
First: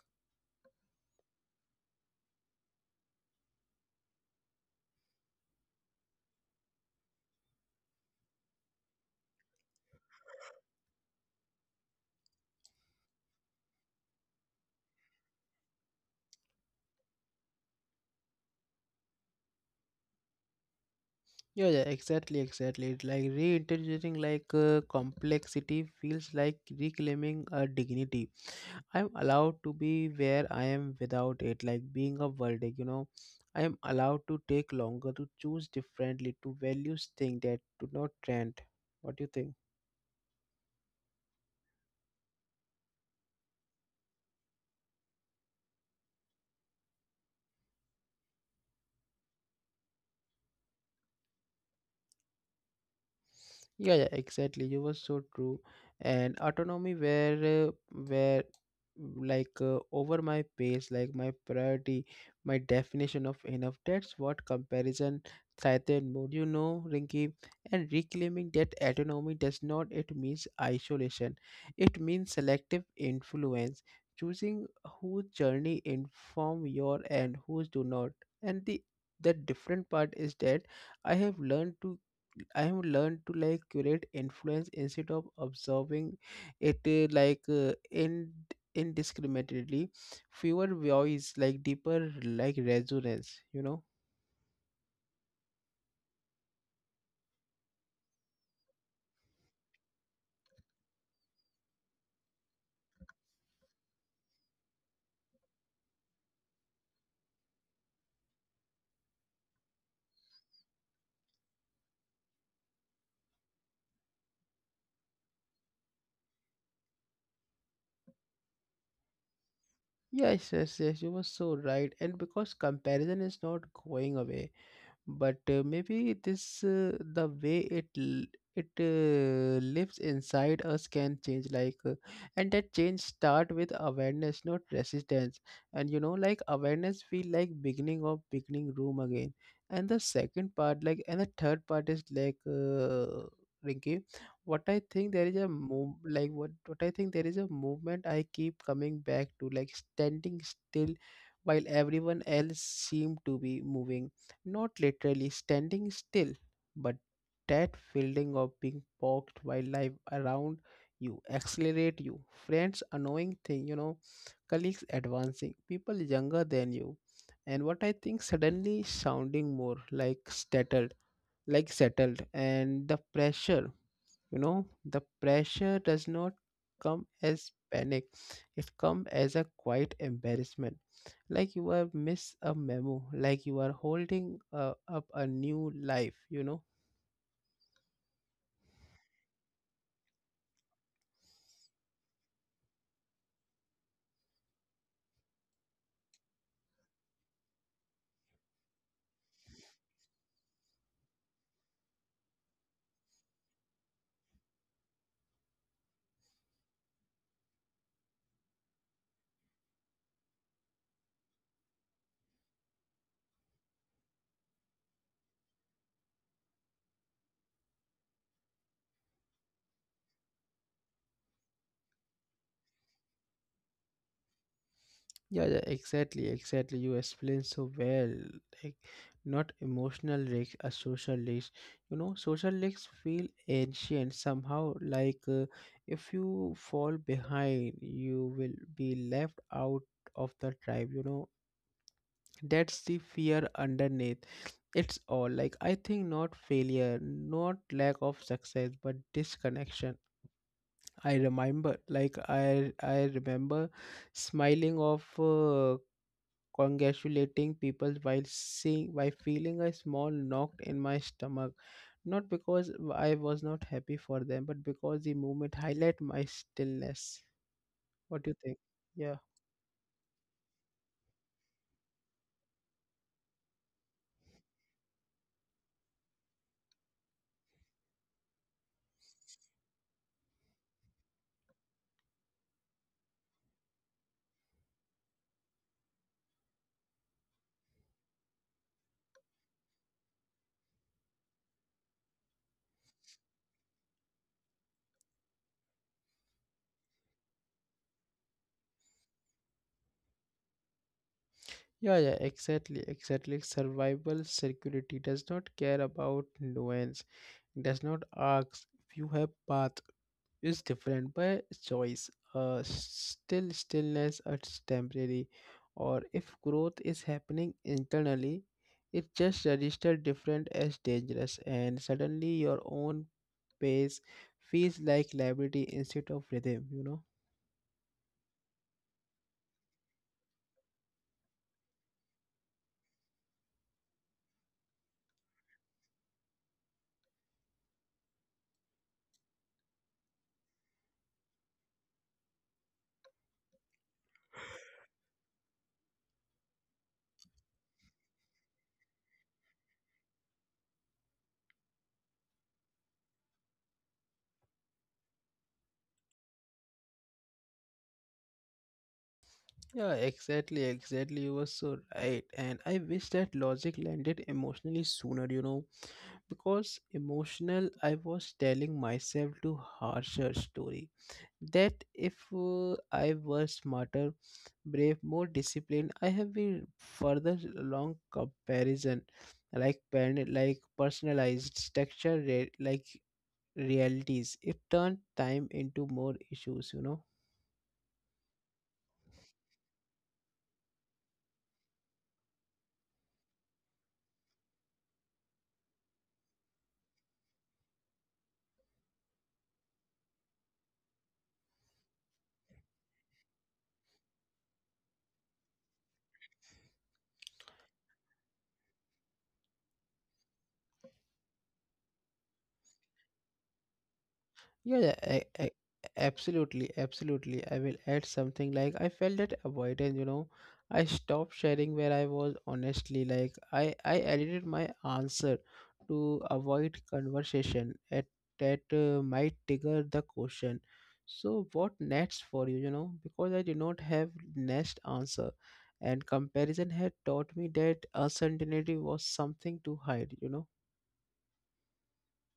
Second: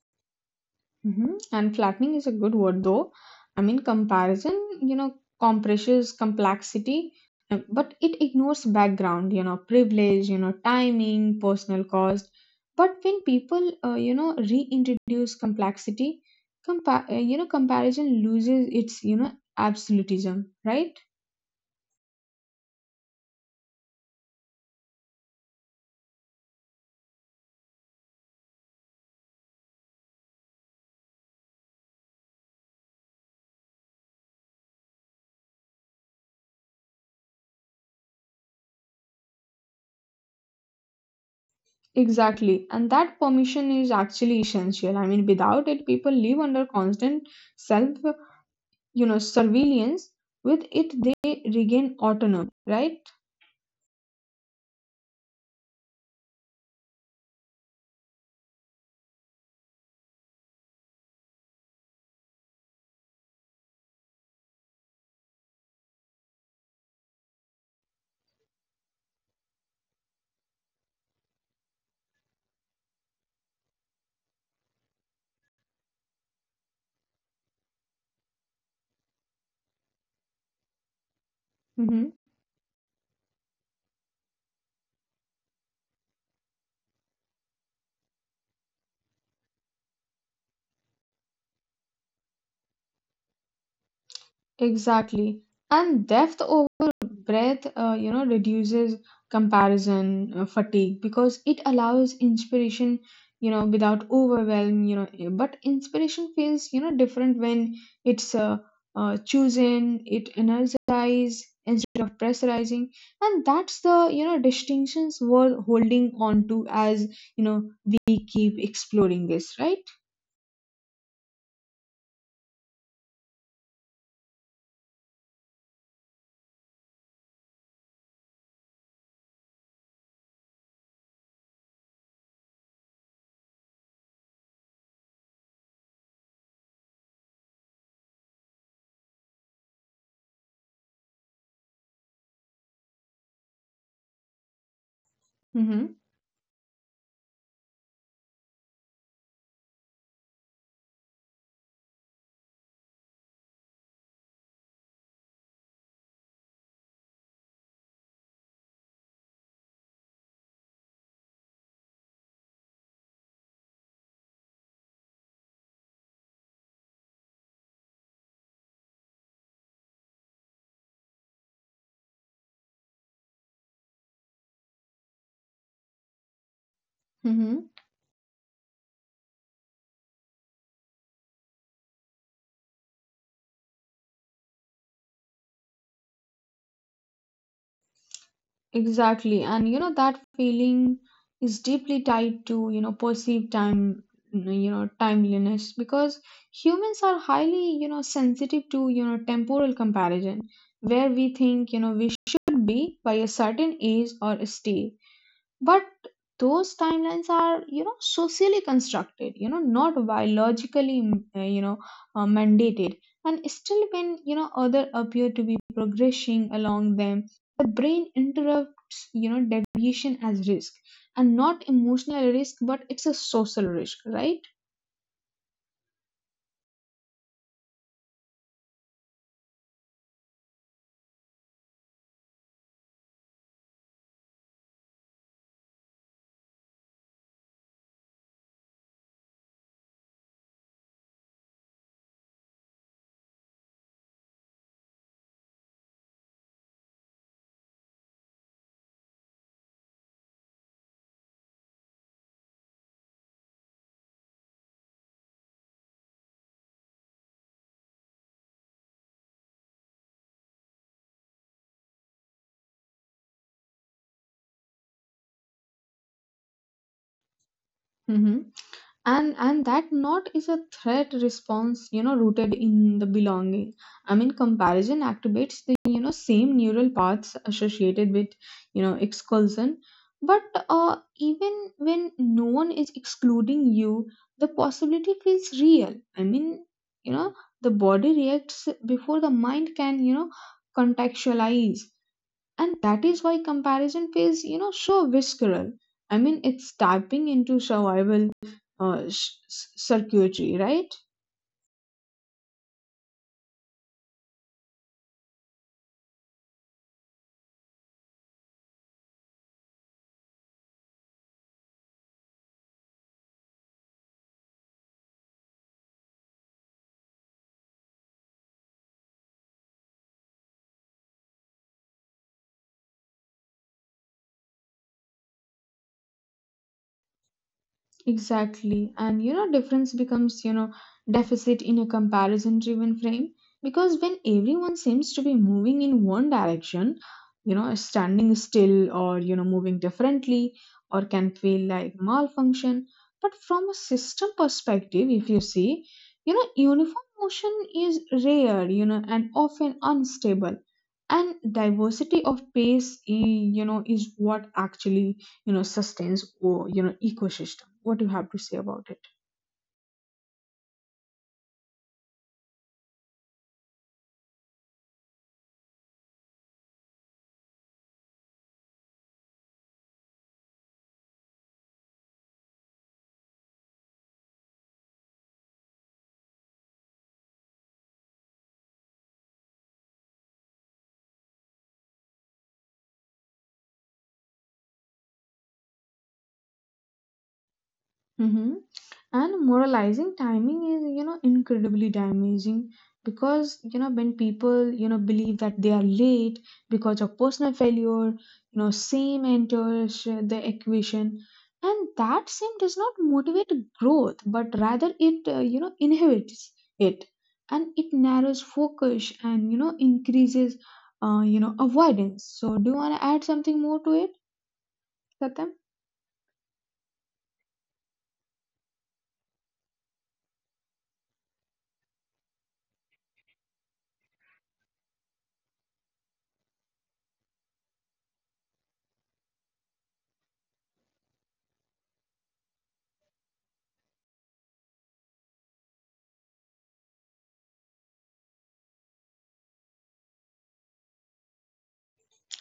Speaker 2: Mm-hmm. And flattening is a good word, though. I mean, comparison, you know, compresses complexity, uh, but it ignores background, you know, privilege, you know, timing, personal cost. But when people, uh, you know, reintroduce complexity, compa- uh, you know, comparison loses its, you know, absolutism, right?
Speaker 1: Yeah, yeah, exactly, exactly. It's like reintroducing, like, uh, complexity feels like reclaiming a dignity. I'm allowed to be where I am without it, like being a verdict, you know. I am allowed to take longer, to choose differently, to value things that do not trend. What do you think?
Speaker 2: Exactly. And that permission is actually essential. I mean, without it, people live under constant self, you know, surveillance. With it, they regain autonomy, right?
Speaker 1: Yeah, yeah, exactly. You were so true. And autonomy where, uh, where, mm, like, uh, over my pace, like my priority, my definition of enough. That's what comparison threatened mode, you know, Rinky. And reclaiming that autonomy does not it means isolation. It means selective influence, choosing whose journey inform your and whose do not. And the the different part is that I have learned to
Speaker 2: hmm
Speaker 1: I have learned to, like, curate influence instead of observing it, uh, like, uh, in indiscriminately. Fewer voice, like deeper, like resonance. You know.
Speaker 2: Exactly. And depth over breadth, uh, you know, reduces comparison uh, fatigue, because it allows inspiration, you know, without overwhelm, you know. eh, But inspiration feels, you know, different when it's uh, uh, chosen, it energizes instead of pressurizing. And that's the, you know, distinctions worth holding on to as, you know, we keep exploring this, right?
Speaker 1: Yes, yes, yes. You were so right. And because comparison is not going away, but uh, maybe this, uh, the way it l- it uh, lives inside us can change, like, uh, and that change start with awareness, not resistance. And, you know, like, awareness feel like beginning of beginning room again. And the second part, like, and the third part is, like, uh, Rinky, what I think, there is a move
Speaker 2: Mm-hmm.
Speaker 1: like what what I think, there is a movement I keep coming back to, like, standing still, while everyone else seem to be moving, not literally standing still, but that feeling of being poked by life around you, accelerate you, friends annoying thing, you know, colleagues advancing, people younger than you. And what I think suddenly sounding more like settled, like settled, and the pressure, you know the pressure does not come as
Speaker 2: Mm-hmm.
Speaker 1: panic. It comes as a quiet embarrassment, like you are miss a memo, like you are holding uh, up a new life, you know
Speaker 2: Exactly. And you know, that feeling is deeply tied to, you know, perceived time, you know, timeliness, because humans are highly, you know, sensitive to, you know, temporal comparison, where we think, you know, we should be by a certain age or stage. But those timelines are, you know, socially constructed, you know, not biologically mm, uh, you know uh, mandated. And still when, you know, other appear to be progressing along them, the brain interrupts, you know, deviation as risk. And not emotional risk, but it's a social risk, right?
Speaker 1: Yeah, yeah, exactly, exactly, you explain so well, like, not emotional risks, a social risk. You know, social risks feel ancient somehow, like, uh, if you fall behind you will be left out of the tribe, you know, that's the fear underneath. It's all, like, I think, not failure, not lack of success but disconnection. I remember like i i remember smiling off, uh, congratulating people, while seeing while feeling a small knock in my stomach, not because I was not happy for them but because the moment highlight my stillness. What do you
Speaker 2: Mhm.
Speaker 1: think? Yeah.
Speaker 2: And and that not is a threat response, you know, rooted in the belonging. I mean, comparison activates the, you know, same neural paths associated with you know expulsion. But uh, even when no one is excluding you, the possibility feels real. I mean, you know, the body reacts before the mind can, you know, contextualize. And that is why comparison feels, you know, so visceral. I mean, it's tapping into survival uh, sh- s- circuitry, right?
Speaker 1: Yeah, yeah, exactly, exactly. Survival security does not care about nuance. It does not ask if you have path is different by choice. Uh, still stillness is temporary, or if growth is happening internally, it just registers different as dangerous, and suddenly your own pace feels like liberty instead of rhythm. You know.
Speaker 2: Exactly. And you know, difference becomes, you know, deficit in a comparison driven frame, because when everyone seems to be moving in one direction, you know, standing still or, you know, moving differently or can feel like malfunction. But from a system perspective, if you see, you know, uniform motion is rare, you know, and often unstable. And diversity of pace, eh, you know, is what actually, you know, sustains or, you know, ecosystem. What do you have to say about it?
Speaker 1: Yeah, exactly, exactly. You were so right. And I wish that logic landed emotionally sooner, you know, because emotional, I was telling myself to harsher story. That if, uh, I were smarter, brave, more disciplined, I have been further along comparison, like pen, like personalized texture, re- like realities. It turned time into more issues, you know.
Speaker 2: Hmm And moralizing timing is, you know, incredibly damaging, because, you know, when people, you know, believe that they are late because of personal failure, you know, same enters uh, the equation. And that same does not motivate growth, but rather it uh, you know inhibits it. And it narrows focus and, you know, increases uh, you know avoidance. So do you want to add something more to it,
Speaker 1: Yeah, I,
Speaker 2: Satyam?
Speaker 1: I, absolutely, absolutely. I will add something, like, I felt that avoidance, you know, I stopped sharing where I was honestly. Like I, I edited my answer to avoid conversation at that, uh, might trigger the question. So what next for you, you know, because I did not have next answer. And comparison had taught me that uncertainty was something to hide, you know.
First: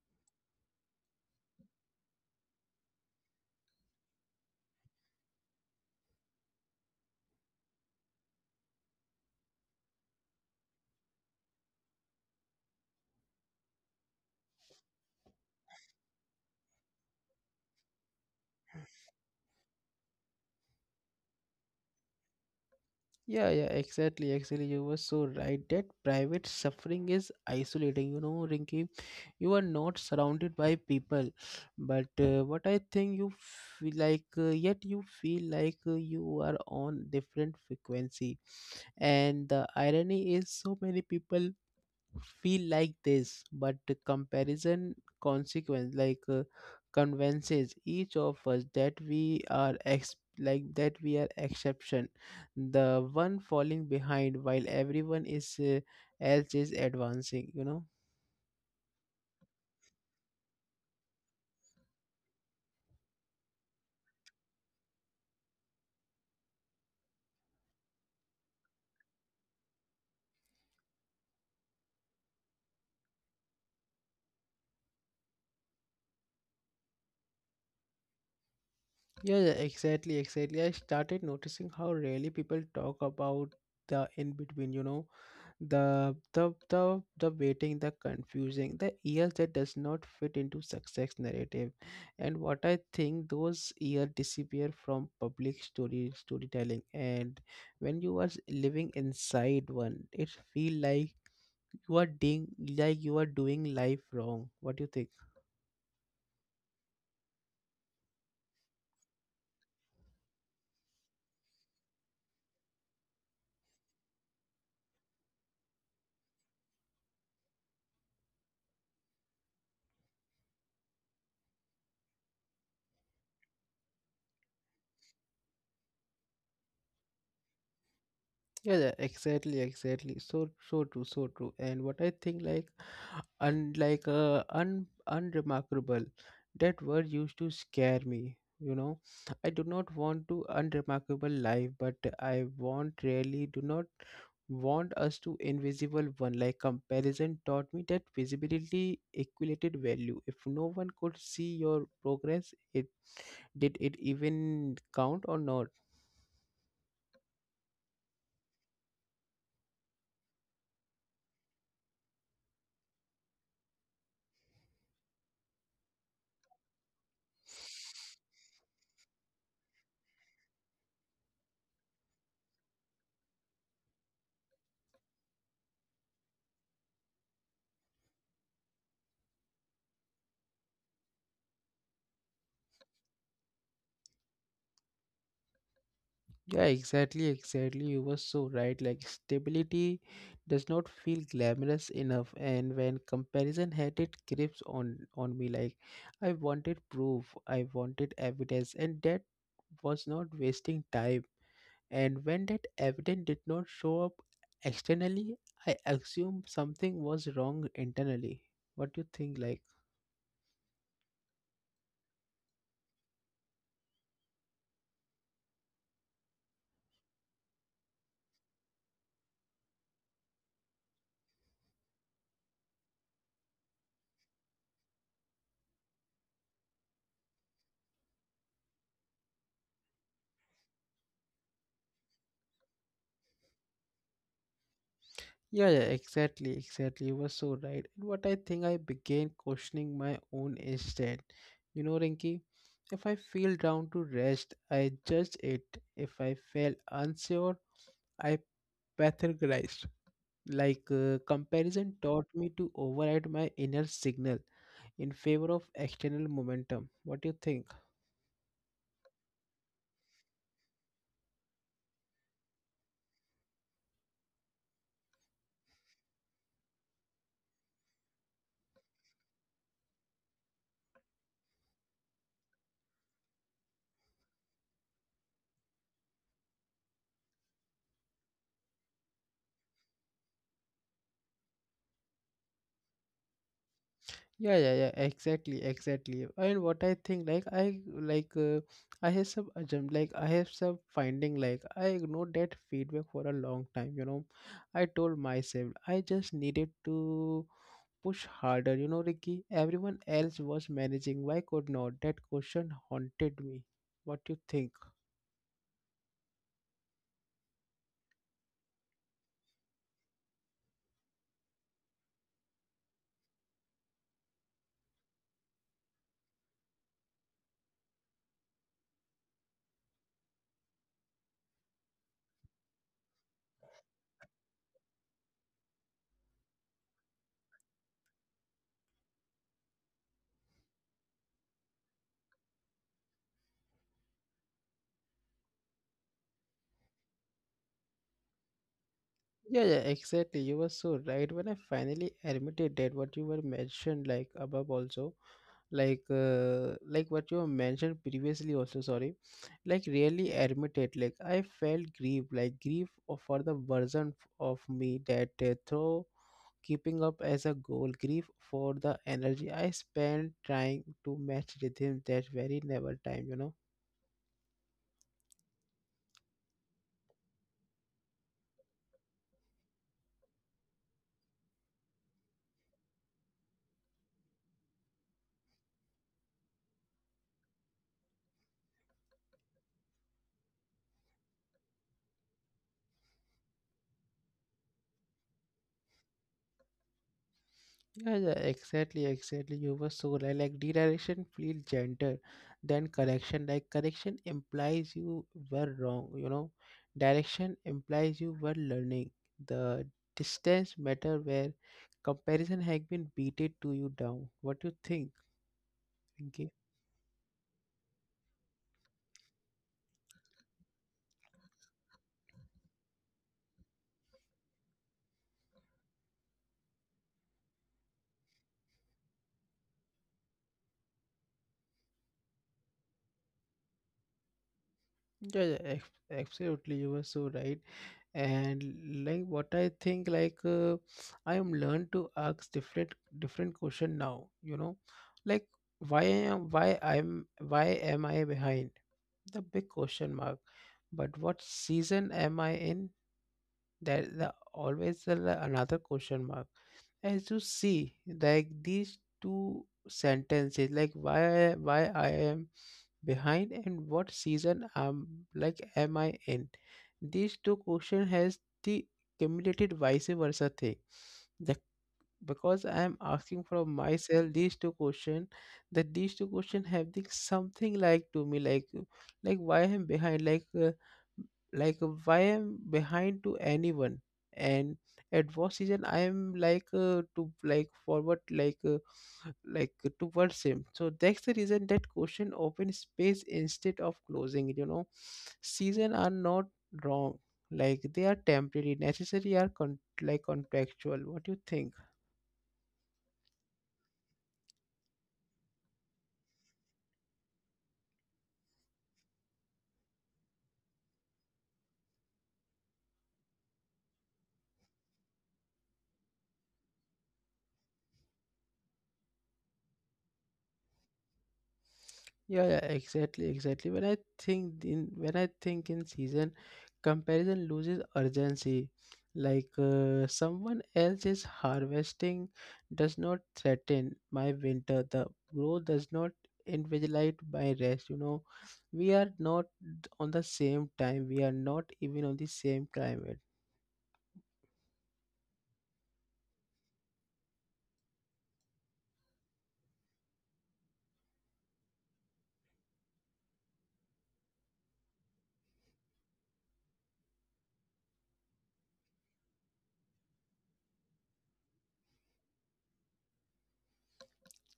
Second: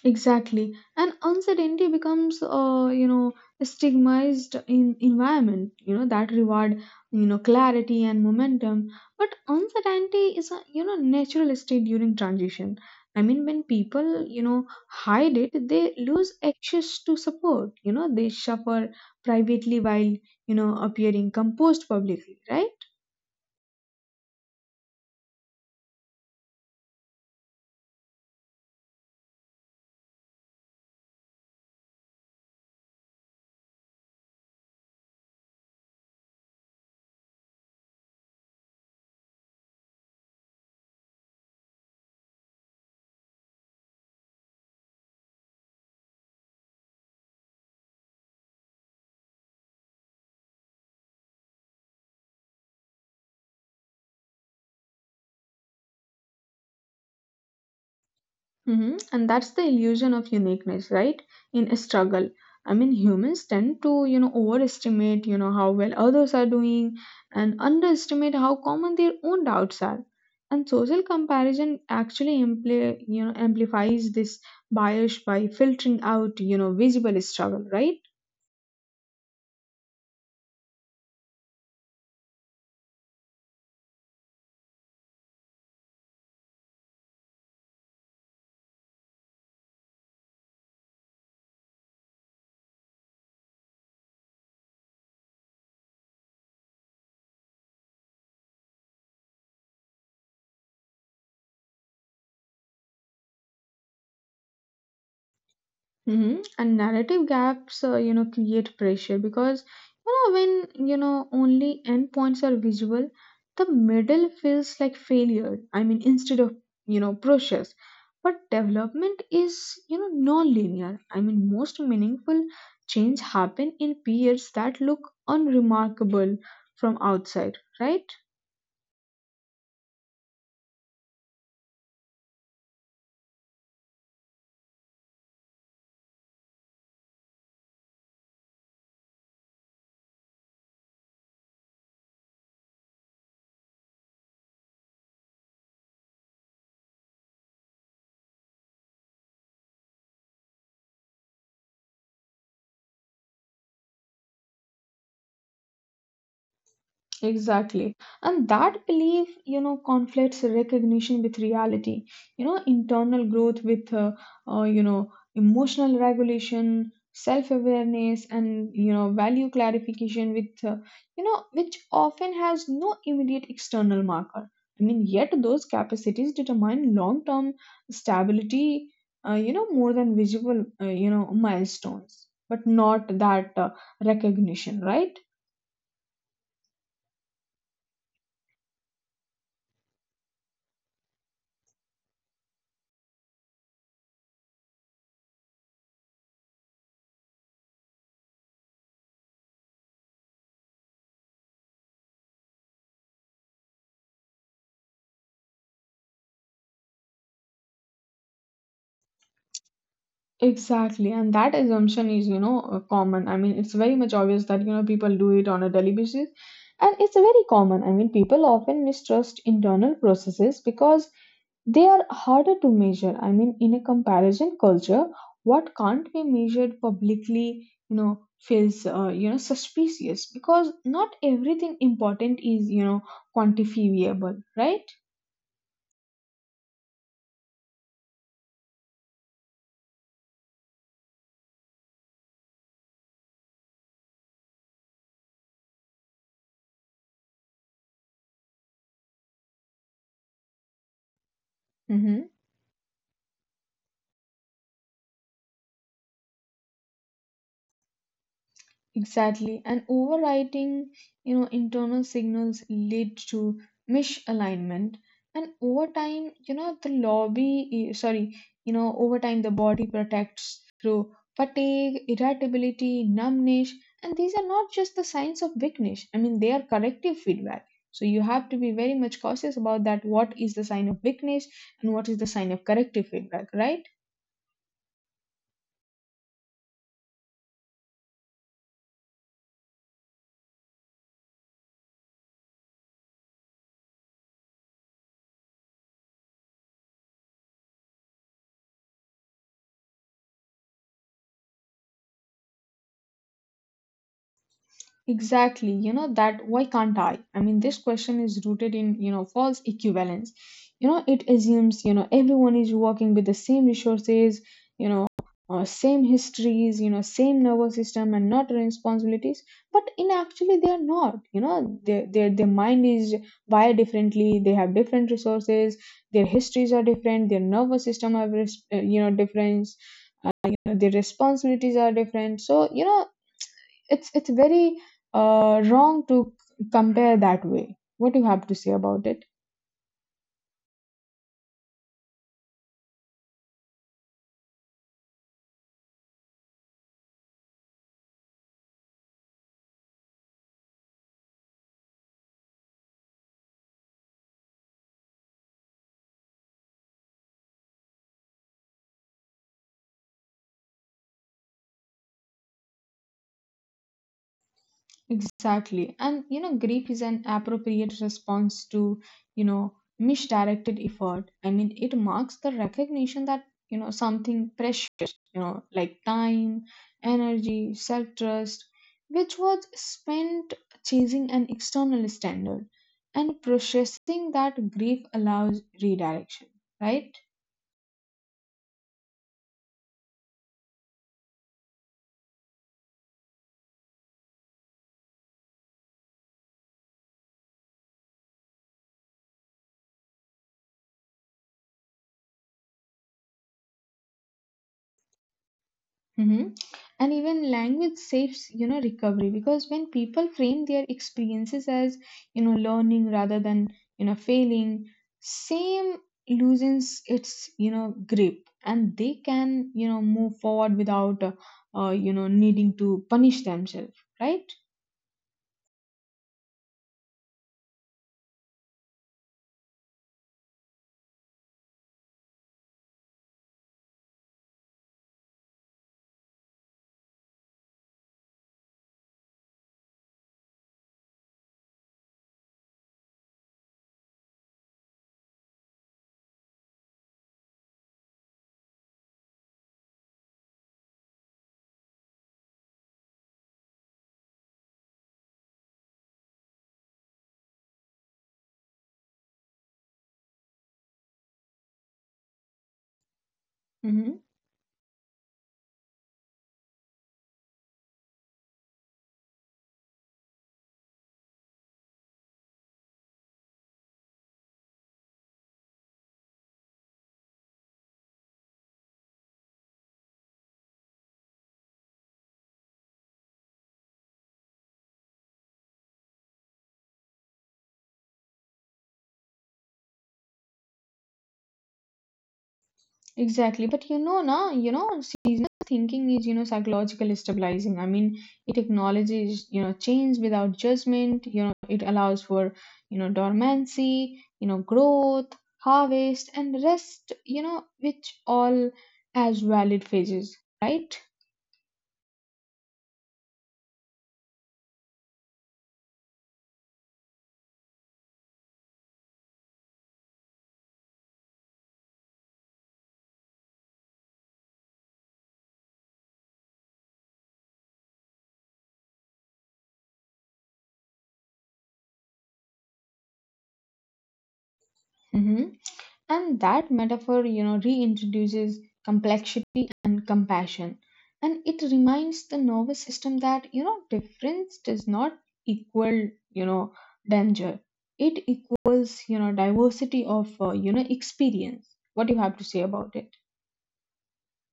Speaker 2: Exactly. And uncertainty becomes, uh, you know, a stigmatized in environment, you know, that reward, you know, clarity and momentum. But uncertainty is a, you know, natural state during transition. I mean, when people, you know, hide it, they lose access to support. You know, they suffer privately while, you know, appearing composed publicly, right?
Speaker 1: Yeah, yeah, exactly, exactly. You were so right that private suffering is isolating. You know, Rinky, you are not surrounded by people, but uh, what I think you feel like, uh, yet you feel like, uh, you are on different frequency. And the irony is, so many people feel like this, but the comparison consequence like uh, convinces each of us that we are ex- like that we are exception, the one falling behind while everyone is uh, else is advancing. You know.
Speaker 2: hmm And that's the illusion of uniqueness, right? In a struggle. I mean, humans tend to, you know, overestimate, you know, how well others are doing and underestimate how common their own doubts are. And social comparison actually ampli- you know, amplifies this bias by filtering out, you know, visible struggle, right?
Speaker 1: Yeah, yeah, exactly, exactly. I started noticing how rarely people talk about the in between. You know, the the the the waiting, the confusing, the years that does not fit into success narrative, and what I think those years disappear from public story storytelling, and when you are living inside one it feel like you are doing, like you are doing life wrong. What do you think?
Speaker 2: hmm And narrative gaps, uh, you know, create pressure, because, you know, when, you know, only endpoints are visual, the middle feels like failure. I mean, instead of, you know, process, but development is, you know, non-linear. I mean, most meaningful change happen in periods that look unremarkable from outside, right?
Speaker 1: Yeah, yeah, exactly, exactly. So, so true, so true. And what I think, like, unlike uh, un unremarkable, that word used to scare me. You know, I do not want to unremarkable life, but I want really do not want us to invisible one. Like comparison taught me that visibility equated value. If no one could see your progress, it did it even count or not?
Speaker 2: Exactly. And that belief, you know, conflicts recognition with reality, you know, internal growth with, uh, uh, you know, emotional regulation, self awareness, and, you know, value clarification with, uh, you know, which often has no immediate external marker. I mean, yet those capacities determine long term stability, uh, you know, more than visible, uh, you know, milestones, but not that uh, recognition, right?
Speaker 1: Yeah, exactly, exactly. You were so right. Like stability does not feel glamorous enough, and when comparison had it grips on on me, like I wanted proof, I wanted evidence, and that was not wasting time. And when that evidence did not show up externally, I assumed something was wrong internally. What do you think? Like.
Speaker 2: Exactly, and that assumption is, you know, uh, common. I mean, it's very much obvious that, you know, people do it on a daily basis, and it's very common. I mean, people often mistrust internal processes because they are harder to measure. I mean, in a comparison culture, what can't be measured publicly, you know, feels, uh, you know, suspicious, because not everything important is, you know, quantifiable, right?
Speaker 1: Yeah, yeah, exactly, exactly. You were so right. And what I think I began questioning my own instead. You know, Rinky, if I feel down to rest, I judged it. If I felt unsure, I pathologized. Like uh, comparison
Speaker 2: hmm
Speaker 1: taught me to override my inner signal in favor of external momentum. What do you think?
Speaker 2: Exactly. And overriding, you know, internal signals lead to misalignment. And over time, you know, the lobby, eh, sorry, you know, over time, the body protects through fatigue, irritability, numbness. And these are not just the signs of weakness. I mean, they are corrective feedback. So you have to be very much cautious about that. What is the sign of weakness and what is the sign of corrective feedback, right?
Speaker 1: Yeah, yeah, yeah, exactly, exactly. And what I think, like, I like, uh, I have some assumption, like, I have some finding, like, I ignored that feedback for a long time, you know. I told myself I just needed to push harder, you know, Ricky. Everyone else was managing, why could not? That question haunted me. What you think?
Speaker 2: Exactly, you know that why can't I? I mean, this question is rooted in you know false equivalence. You know, it assumes you know everyone is working with the same resources, you know, uh, same histories, you know, same nervous system and not responsibilities. But in actually, they are not. You know, their their their mind is wired differently. They have different resources. Their histories are different. Their nervous system have res- uh, you know different. You know, their responsibilities are different. So you know it's it's very uh, wrong to compare that way. What do you have to say about it?
Speaker 1: Yeah, yeah, exactly. You were so right when I finally admitted that what you were mentioned, like, above also. Like uh, like what you mentioned previously also, sorry, like really admit it, like I felt grief, like grief of- for the version f- of me that uh, through keeping up as a goal, grief for the energy I spent trying to match rhythm that very never time, you know.
Speaker 2: Exactly. And you know, grief is an appropriate response to, you know, misdirected effort. I mean, it marks the recognition that, you know, something precious, you know, like time, energy, self-trust, which was spent chasing an external standard and processing that grief allows redirection, right?
Speaker 1: Yeah, yeah, exactly, exactly. You were so right. Like redirection feels gentle than correction. Like correction implies you were wrong, you know. Direction implies you were learning. The distance matter where comparison has been beated to you down. What do you think, Pinky?
Speaker 2: Hmm. And even language saves, you know, recovery because when people frame their experiences as, you know, learning rather than, you know, failing, same loosens its, you know, grip and they can, you know, move forward without, uh, uh, you know, needing to punish themselves, right?
Speaker 1: Yeah, yeah, ex- absolutely. You were so right. And like what I think, like uh, I am learned to ask different different question now, you know, like why am why i'm why am I behind, the big question mark, but what season am I in, that the always the, another question mark. As you see, like these two sentences, like why why I am behind and what season am, like am I in? These two questions has the cumulated vice versa thing because I am asking from myself
Speaker 2: Hmm.
Speaker 1: these two questions, that these two questions have the something like to me, like uh, like why I'm behind like uh, like uh, why I'm behind to anyone, and at what season I am, like uh, to like forward, like uh, like uh, towards him. So that's the reason that question open space instead of closing it, you know. Season are not wrong, like they are temporary, necessary, are con- like contractual. What do you think?
Speaker 2: Exactly, but you know, na, you know, seasonal thinking is, you know, psychologically stabilizing. I mean, it acknowledges, you know, change without judgment. You know, it allows for, you know, dormancy, you know, growth, harvest, and rest. You know, which all as valid phases, right?
Speaker 1: Yeah, yeah, exactly, exactly. When I think in when I think in season, comparison loses urgency. Like uh, someone else is harvesting does not threaten my winter. The growth does not invigilate my rest. You know, we are not on the same time. We are not even on the same climate.
Speaker 2: Mm-hmm. And that metaphor, you know, reintroduces complexity and compassion. And it reminds the nervous system that, you know, difference does not equal, you know, danger. It equals, you know, diversity of, uh, you know, experience. What do you have to say about it?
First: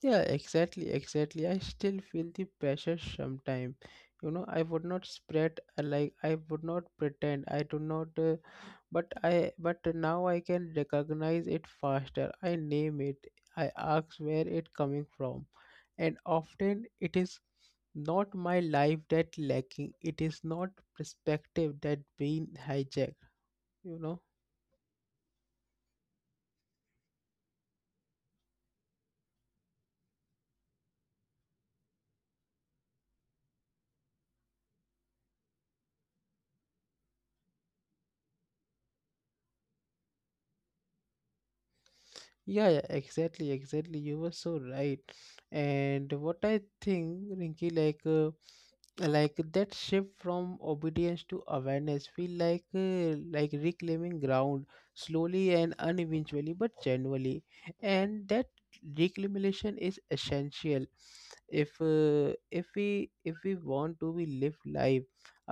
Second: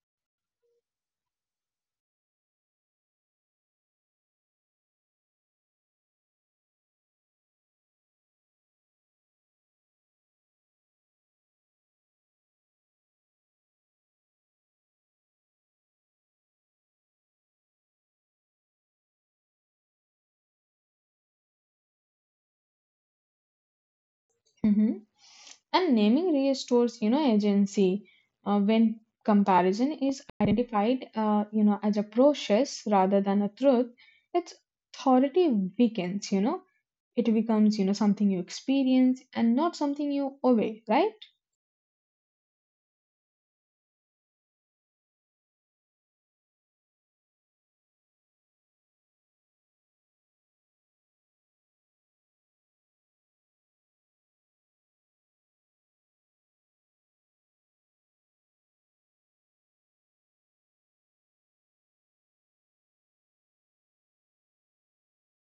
Speaker 1: Yeah, exactly, exactly. I still feel the pressure sometimes. You know, I would not spread uh, like I would not pretend. I do not. Uh, but I but now I can recognize it faster, I name it, I ask where it coming from, and often it is not my life that lacking, it is not perspective that been hijacked, you know.
Speaker 2: Hmm. And naming restores, you know, agency uh, when comparison is identified, uh, you know, as a process rather than a truth. Its authority weakens, you know it becomes you know something you experience and not something you obey, right?
Speaker 1: Yeah, yeah, exactly, exactly. You were so right. And what I think, Rinky, like uh, like that shift from obedience to awareness feel like uh, like reclaiming ground slowly and uneventually but genuinely. And that reclamation is essential if uh, if we if we want to be live life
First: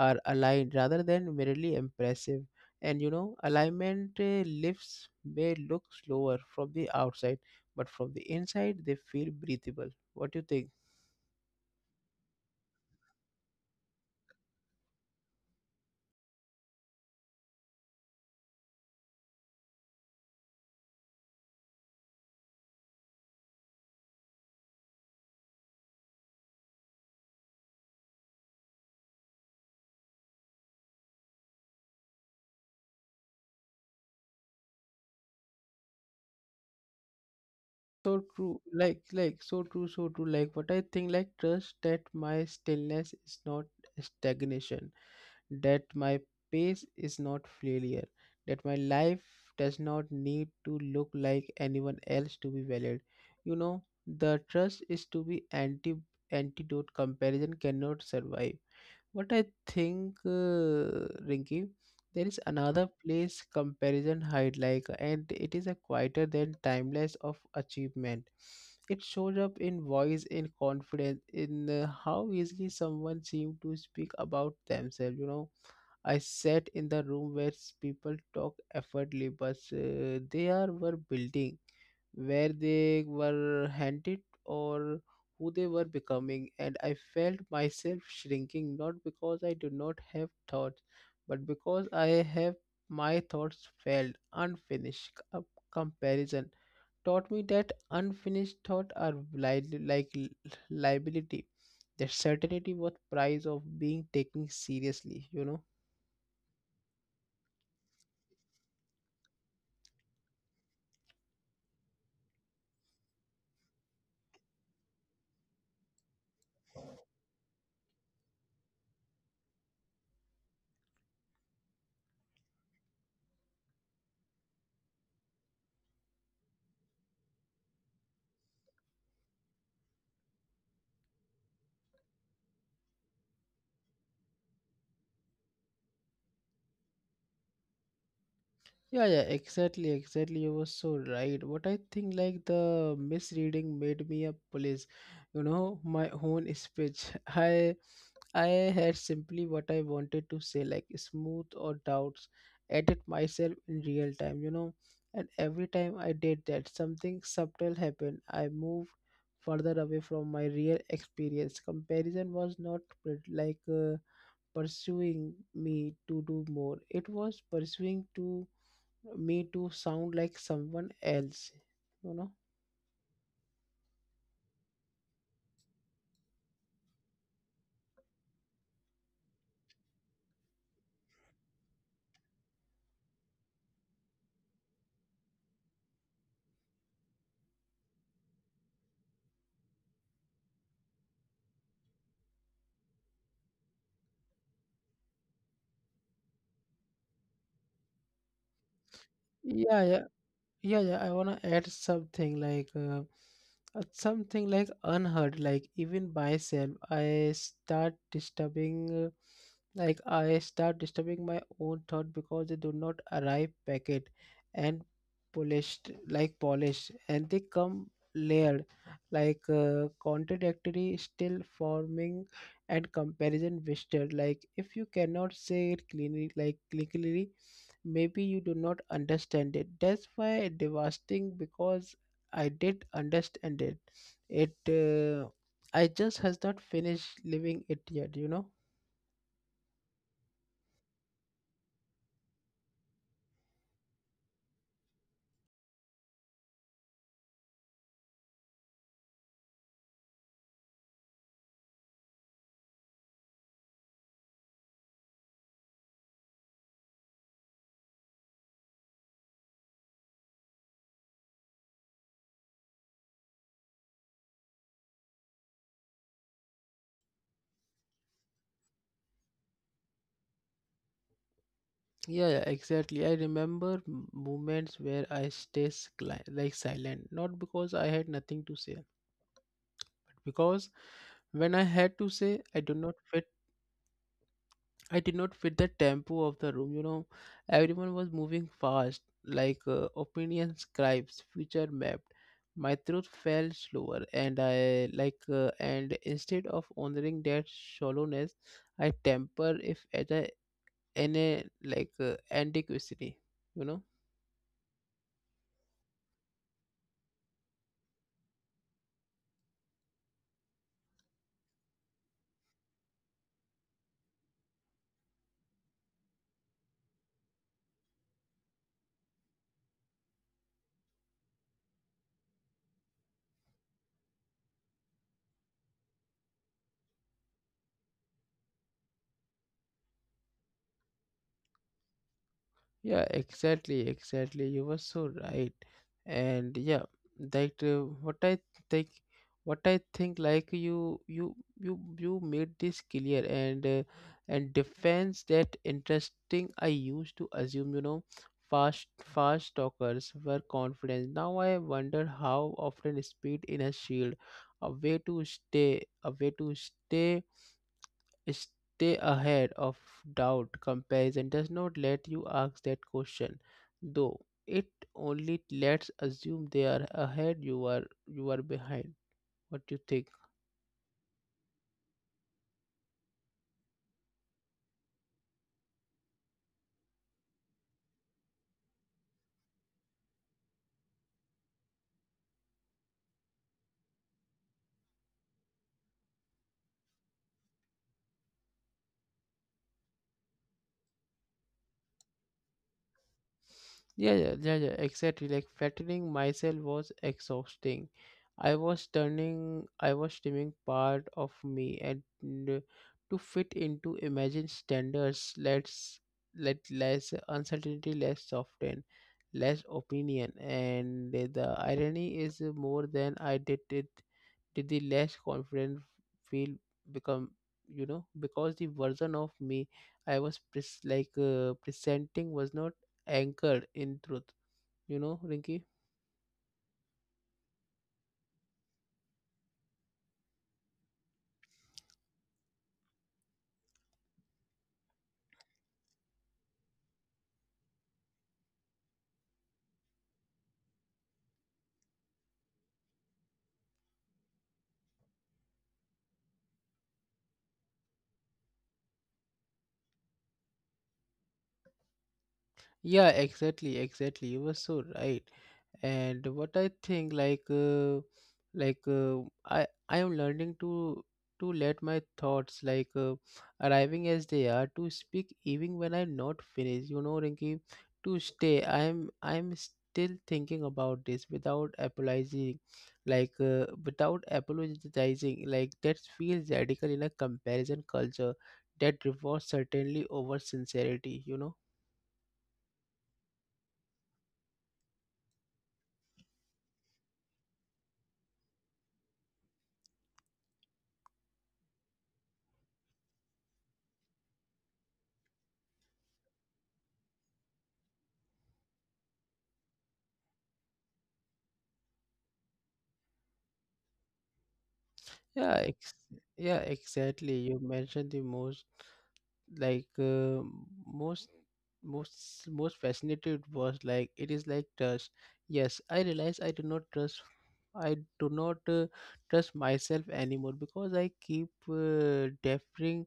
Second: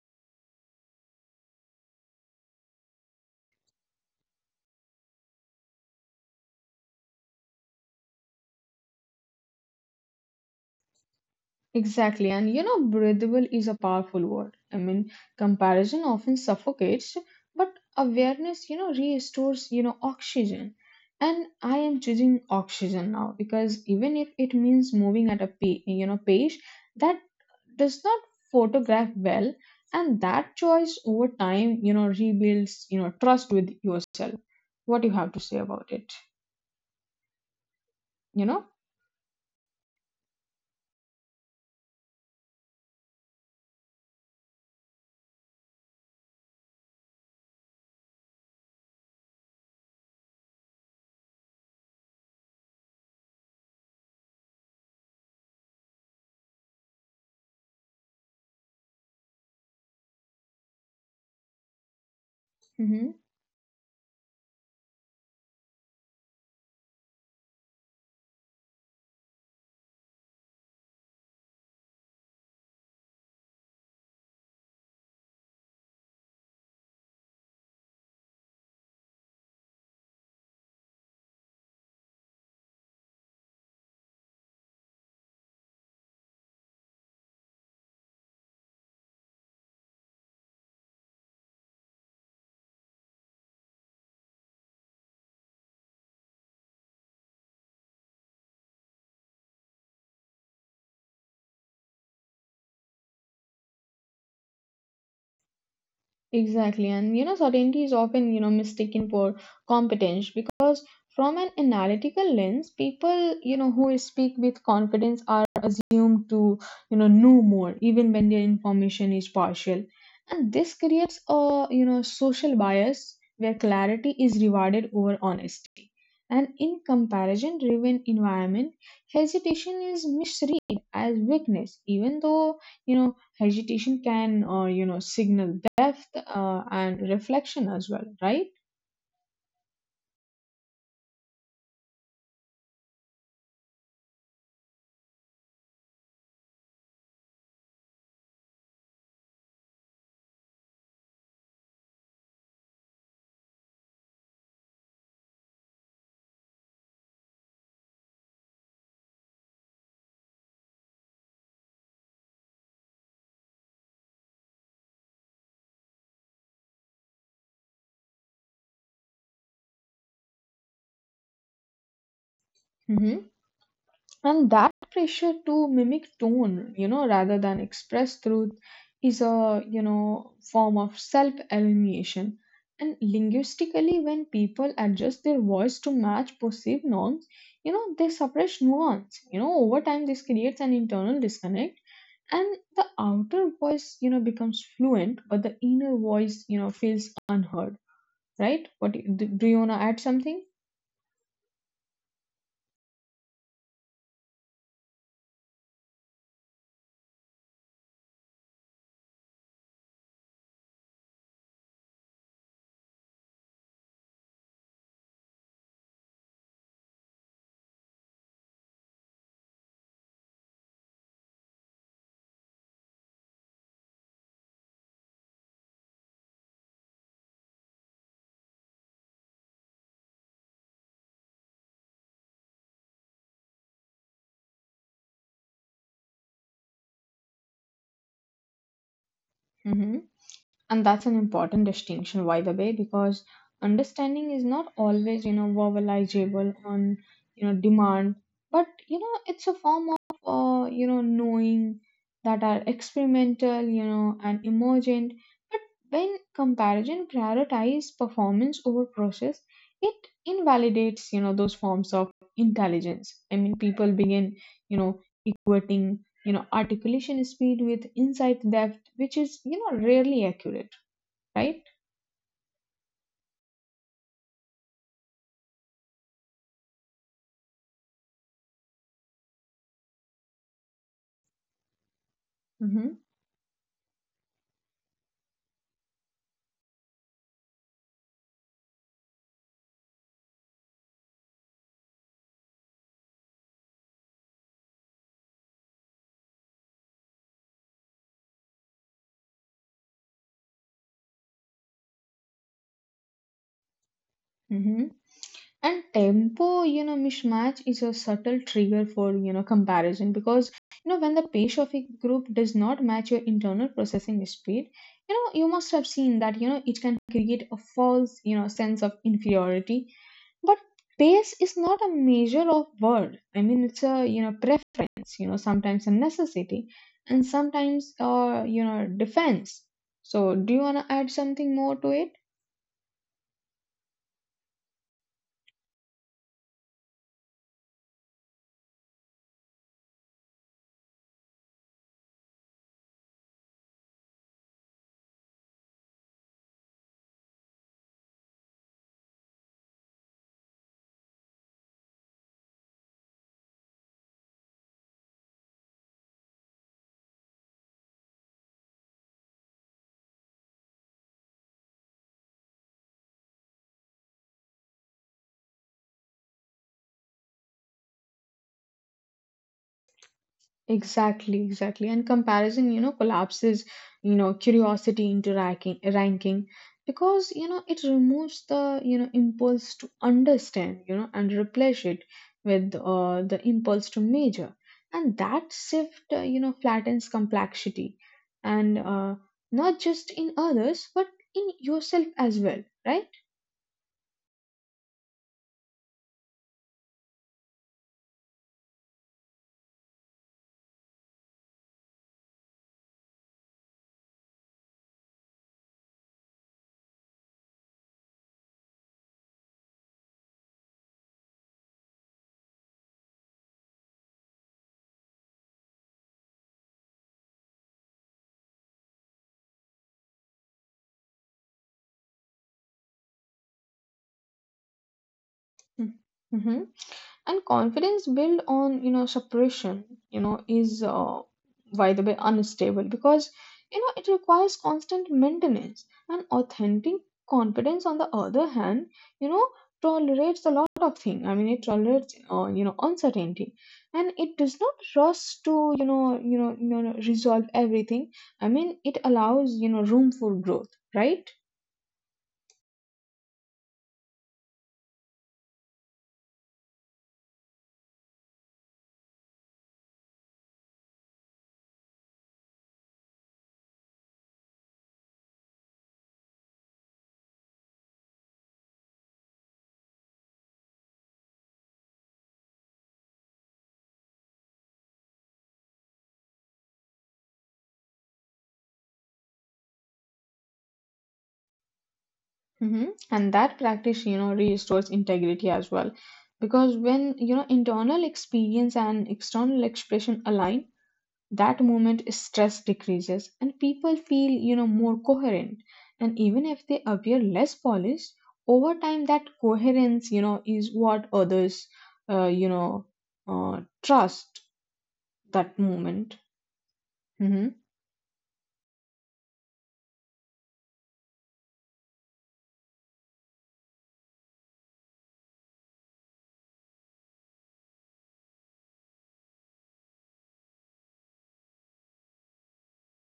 Speaker 1: are aligned rather than merely impressive. And you know alignment uh, lifts may look slower from the outside, but from the inside they feel breathable. What do you think?
Speaker 2: Exactly, and you know breathable is a powerful word. I mean, comparison often suffocates, but awareness you know restores you know oxygen, and I am choosing oxygen now because even if it means moving at a pa- you know pace that does not photograph well. And that choice over time you know rebuilds you know trust with yourself. What do you have to say about it?
Speaker 1: So
Speaker 2: You
Speaker 1: true,
Speaker 2: know.
Speaker 1: like like so true, so true. Like what I think, like trust that my stillness is not stagnation, that my pace is not failure, that my life does not need to look like anyone else to be valid. You know, the trust is to be anti antidote. Comparison cannot survive. What I think, uh, Rinky, there is another
Speaker 2: Mm-hmm.
Speaker 1: place comparison hide like, and it is a quieter than timeless of achievement. It shows up in voice, in confidence, in uh, how easily someone seems to speak about themselves. You know, I sat in the room where s- people talk effortlessly, but uh, they are were building where they were handed or who they were becoming, and I felt myself shrinking not because I did not have thoughts, but because I have my thoughts failed, unfinished. Com- Comparison taught me that unfinished thoughts are li- like li- liability. That certainty was price of being taken seriously, you know.
Speaker 2: Exactly, and you know, certainty is often you know mistaken for competence because from an analytical lens, people you know who speak with confidence are assumed to you know know more, even when their information is partial, and this creates a you know social bias where clarity is rewarded over honesty, and in comparison-driven environment, hesitation is misread as weakness, even though you know hesitation can, uh, you know, signal depth uh, and reflection as well, right?
Speaker 1: Yeah, yeah, exactly, exactly. You were so right. What I think, like the misreading made me a police. You know, my own speech. I I had simply what I wanted to say, like smooth or doubts, edit myself in real time. You know, and every time I did that, something subtle happened. I moved further away from my real experience. Comparison was not like uh, pursuing me to do more. It was pursuing to me to sound like someone else, you know.
Speaker 2: Hmm. And that pressure to mimic tone, you know, rather than express truth, is a you know form of self-elimination. And linguistically, when people adjust their voice to match perceived norms, you know, they suppress nuance. You know, over time, this creates an internal disconnect and the outer voice you know becomes fluent but the inner voice you know feels unheard, right? What do you, do you want to
Speaker 1: Yeah,
Speaker 2: add
Speaker 1: yeah.
Speaker 2: something?
Speaker 1: yeah yeah I want to add something like uh, uh, something like unheard, like even myself I start disturbing, uh, like I start disturbing my own thought because they do not arrive packet and polished, like polished and they come layered, like uh, contradictory, still forming. And comparison wasted, like if you cannot say it cleanly like clearly, maybe you do not understand it. That's why devastating, because I did understand it. it uh, I just has not finished living it yet, you know.
Speaker 2: Mm-hmm. And that's an important distinction, by the way, because understanding is not always, you know, verbalizable on, you know, demand, but, you know, it's a form of, uh, you know, knowing that are experimental, you know, and emergent. But when comparison prioritizes performance over process, it invalidates, you know, those forms of intelligence. I mean, people begin, you know, equating, you know, articulation speed with insight depth, which is, you know, rarely accurate, right?
Speaker 1: Yeah, yeah, exactly. I remember m- moments where I stay scli- like silent, not because I had nothing to say but because when I had to say I do not
Speaker 2: Mm-hmm.
Speaker 1: fit. I did not fit the tempo of the room. You know, everyone was moving fast, like uh, opinion scribes, future mapped. My throat fell slower, and I like, uh, and instead of honoring that shallowness, I temper if at a, in a like uh, antiquity. You know.
Speaker 2: Mm-hmm. And tempo, you know, mismatch is a subtle trigger for, you know, comparison because, you know, when the pace of a group does not match your internal processing speed, you know, you must have seen that, you know, it can create a false, you know, sense of inferiority. But pace is not a measure of word. I mean, it's a you know preference. You know, sometimes a necessity, and sometimes uh you know defense. So, do you wanna add something more to it?
Speaker 1: Yeah, exactly, exactly. You were so right. And yeah, that uh, what I think, what I think, like you, you, you, you made this clear, and uh, and defense that interesting. I used to assume, you know, fast, fast talkers were confident. Now I wonder how often speed in a shield, a way to stay, a way to stay, stay ahead of doubt. Comparison does not let you ask that question, though it only lets assume they are ahead, you are you are behind. What do you think?
Speaker 2: Exactly, exactly. And comparison, you know, collapses, you know, curiosity into ranking, ranking because, you know, it removes the, you know, impulse to understand, you know, and replace it with uh, the impulse to measure. And that shift, uh, you know, flattens complexity and uh, not just in others, but in yourself as well, right?
Speaker 1: Yeah, yeah, yeah, yeah, exactly. Like fattening myself was exhausting. I was turning, I was trimming part of me, and uh, to fit into imagined standards, let's let less uncertainty, less soften, less opinion, and the irony is more than I did it did the less confident feel become, you know, because the version of me I was pres- like uh, presenting was not anchored in truth, you know, Rinky.
Speaker 2: Hmm. Mm-hmm. And confidence built on you know suppression, you know, is uh, by the way unstable because you know it requires constant maintenance. And authentic confidence, on the other hand, you know, tolerates a lot of things. I mean, it tolerates uh, you know uncertainty, and it does not rush to you know you know you know resolve everything. I mean, it allows you know room for growth, right?
Speaker 1: Yeah, exactly, exactly, you were so right. And what I think, like uh, like uh, I i am learning to to let my thoughts like uh, arriving as they are, to speak even when I'm not finished, you know, Rinki, to stay I'm i'm still thinking about this without apologizing, like uh, without apologizing like that feels radical in a comparison culture that rewards certainly over sincerity, you know.
Speaker 2: Mm-hmm. And that practice, you know, restores integrity as well. Because when, you know, internal experience and external expression align, that moment stress decreases and people feel, you know, more coherent. And even if they appear less polished, over time that coherence, you know, is what others, uh, you know, uh, trust that
Speaker 1: yeah ex-
Speaker 2: moment.
Speaker 1: yeah, exactly,
Speaker 2: Mm-hmm.
Speaker 1: you mentioned the most, like uh, most most most fascinated was like it is like trust. Yes, I realize I do not trust, I do not uh, trust myself anymore because I keep uh, deferring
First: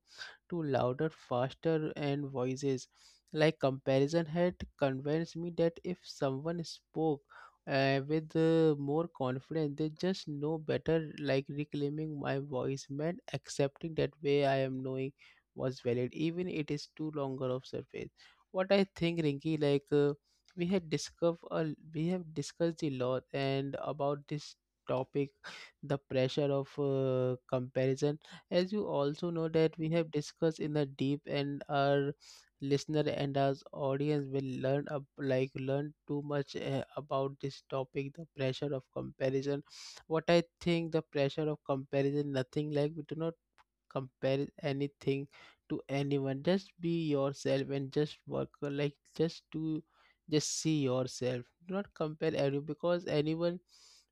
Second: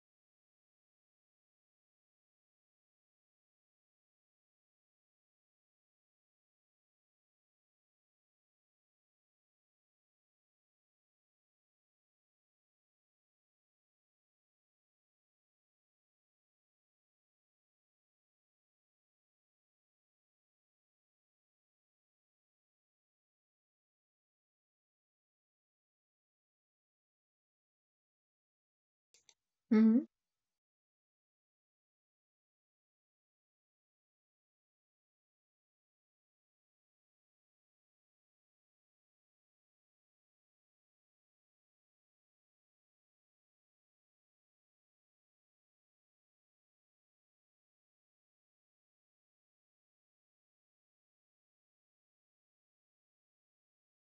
Speaker 1: to louder, faster and voices. Like comparison had convinced me that if someone spoke uh, with uh, more confidence, they just know better. Like reclaiming my voice meant accepting that way I am knowing was valid, even it is too longer of surface. What I think, Rinki, like uh, we had discussed uh, we have discussed a lot and about this topic. The pressure of uh, comparison, as you also know that we
Speaker 2: Mm-hmm.
Speaker 1: have discussed in the deep, and our listener and our audience will learn up like learn too much uh, about this topic, the pressure of comparison. What I think the pressure of comparison, nothing like we do not compare anything to anyone. Just be yourself and just work, like just do, just see yourself. Do not compare everyone because anyone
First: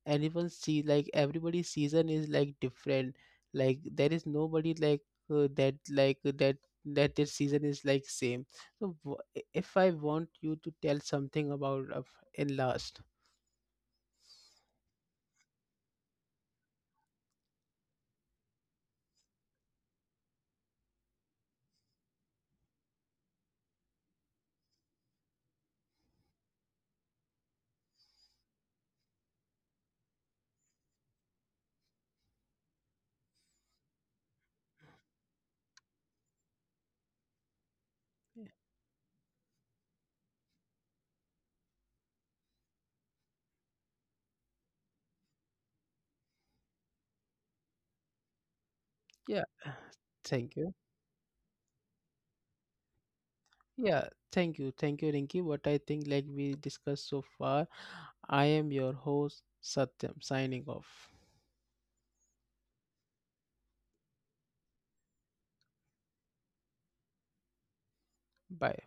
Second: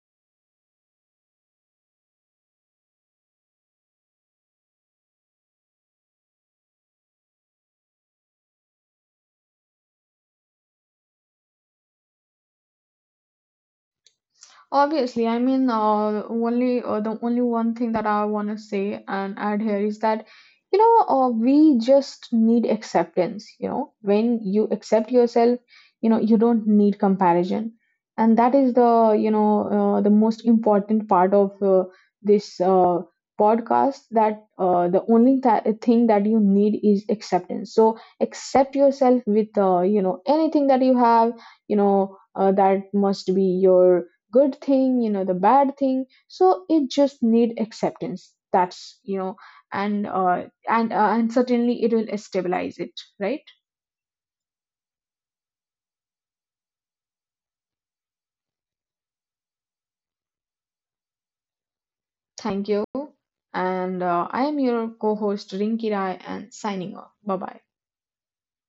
Speaker 1: anyone see, like everybody's season is like different. Like there is nobody like uh, that like that that their season is like same. So w- if I want you to tell something about uh, in last,
Speaker 2: Obviously, I mean, uh, only uh, the only one thing that I want to say and add here is that, you know, uh, we just need acceptance. You know, when you accept yourself, you know, you don't need comparison, and that is the, you know, uh, the most important part of uh, this uh, podcast. That uh, the only th- thing that you need is acceptance. So accept yourself with, uh, you know, anything that you have. You know, uh, that must be your good thing you know the bad thing so it just need acceptance that's you
Speaker 1: yeah,
Speaker 2: know and uh,
Speaker 1: thank you.
Speaker 2: and uh, and certainly it will stabilize it, right?
Speaker 1: Yeah, thank you. Thank you, Rinki. What I think, like we discussed so far, I am your host, Satyam, signing off.
Speaker 2: Thank you. And uh, I am your co-host Rinki Rai and signing off, bye bye.
Speaker 1: Bye.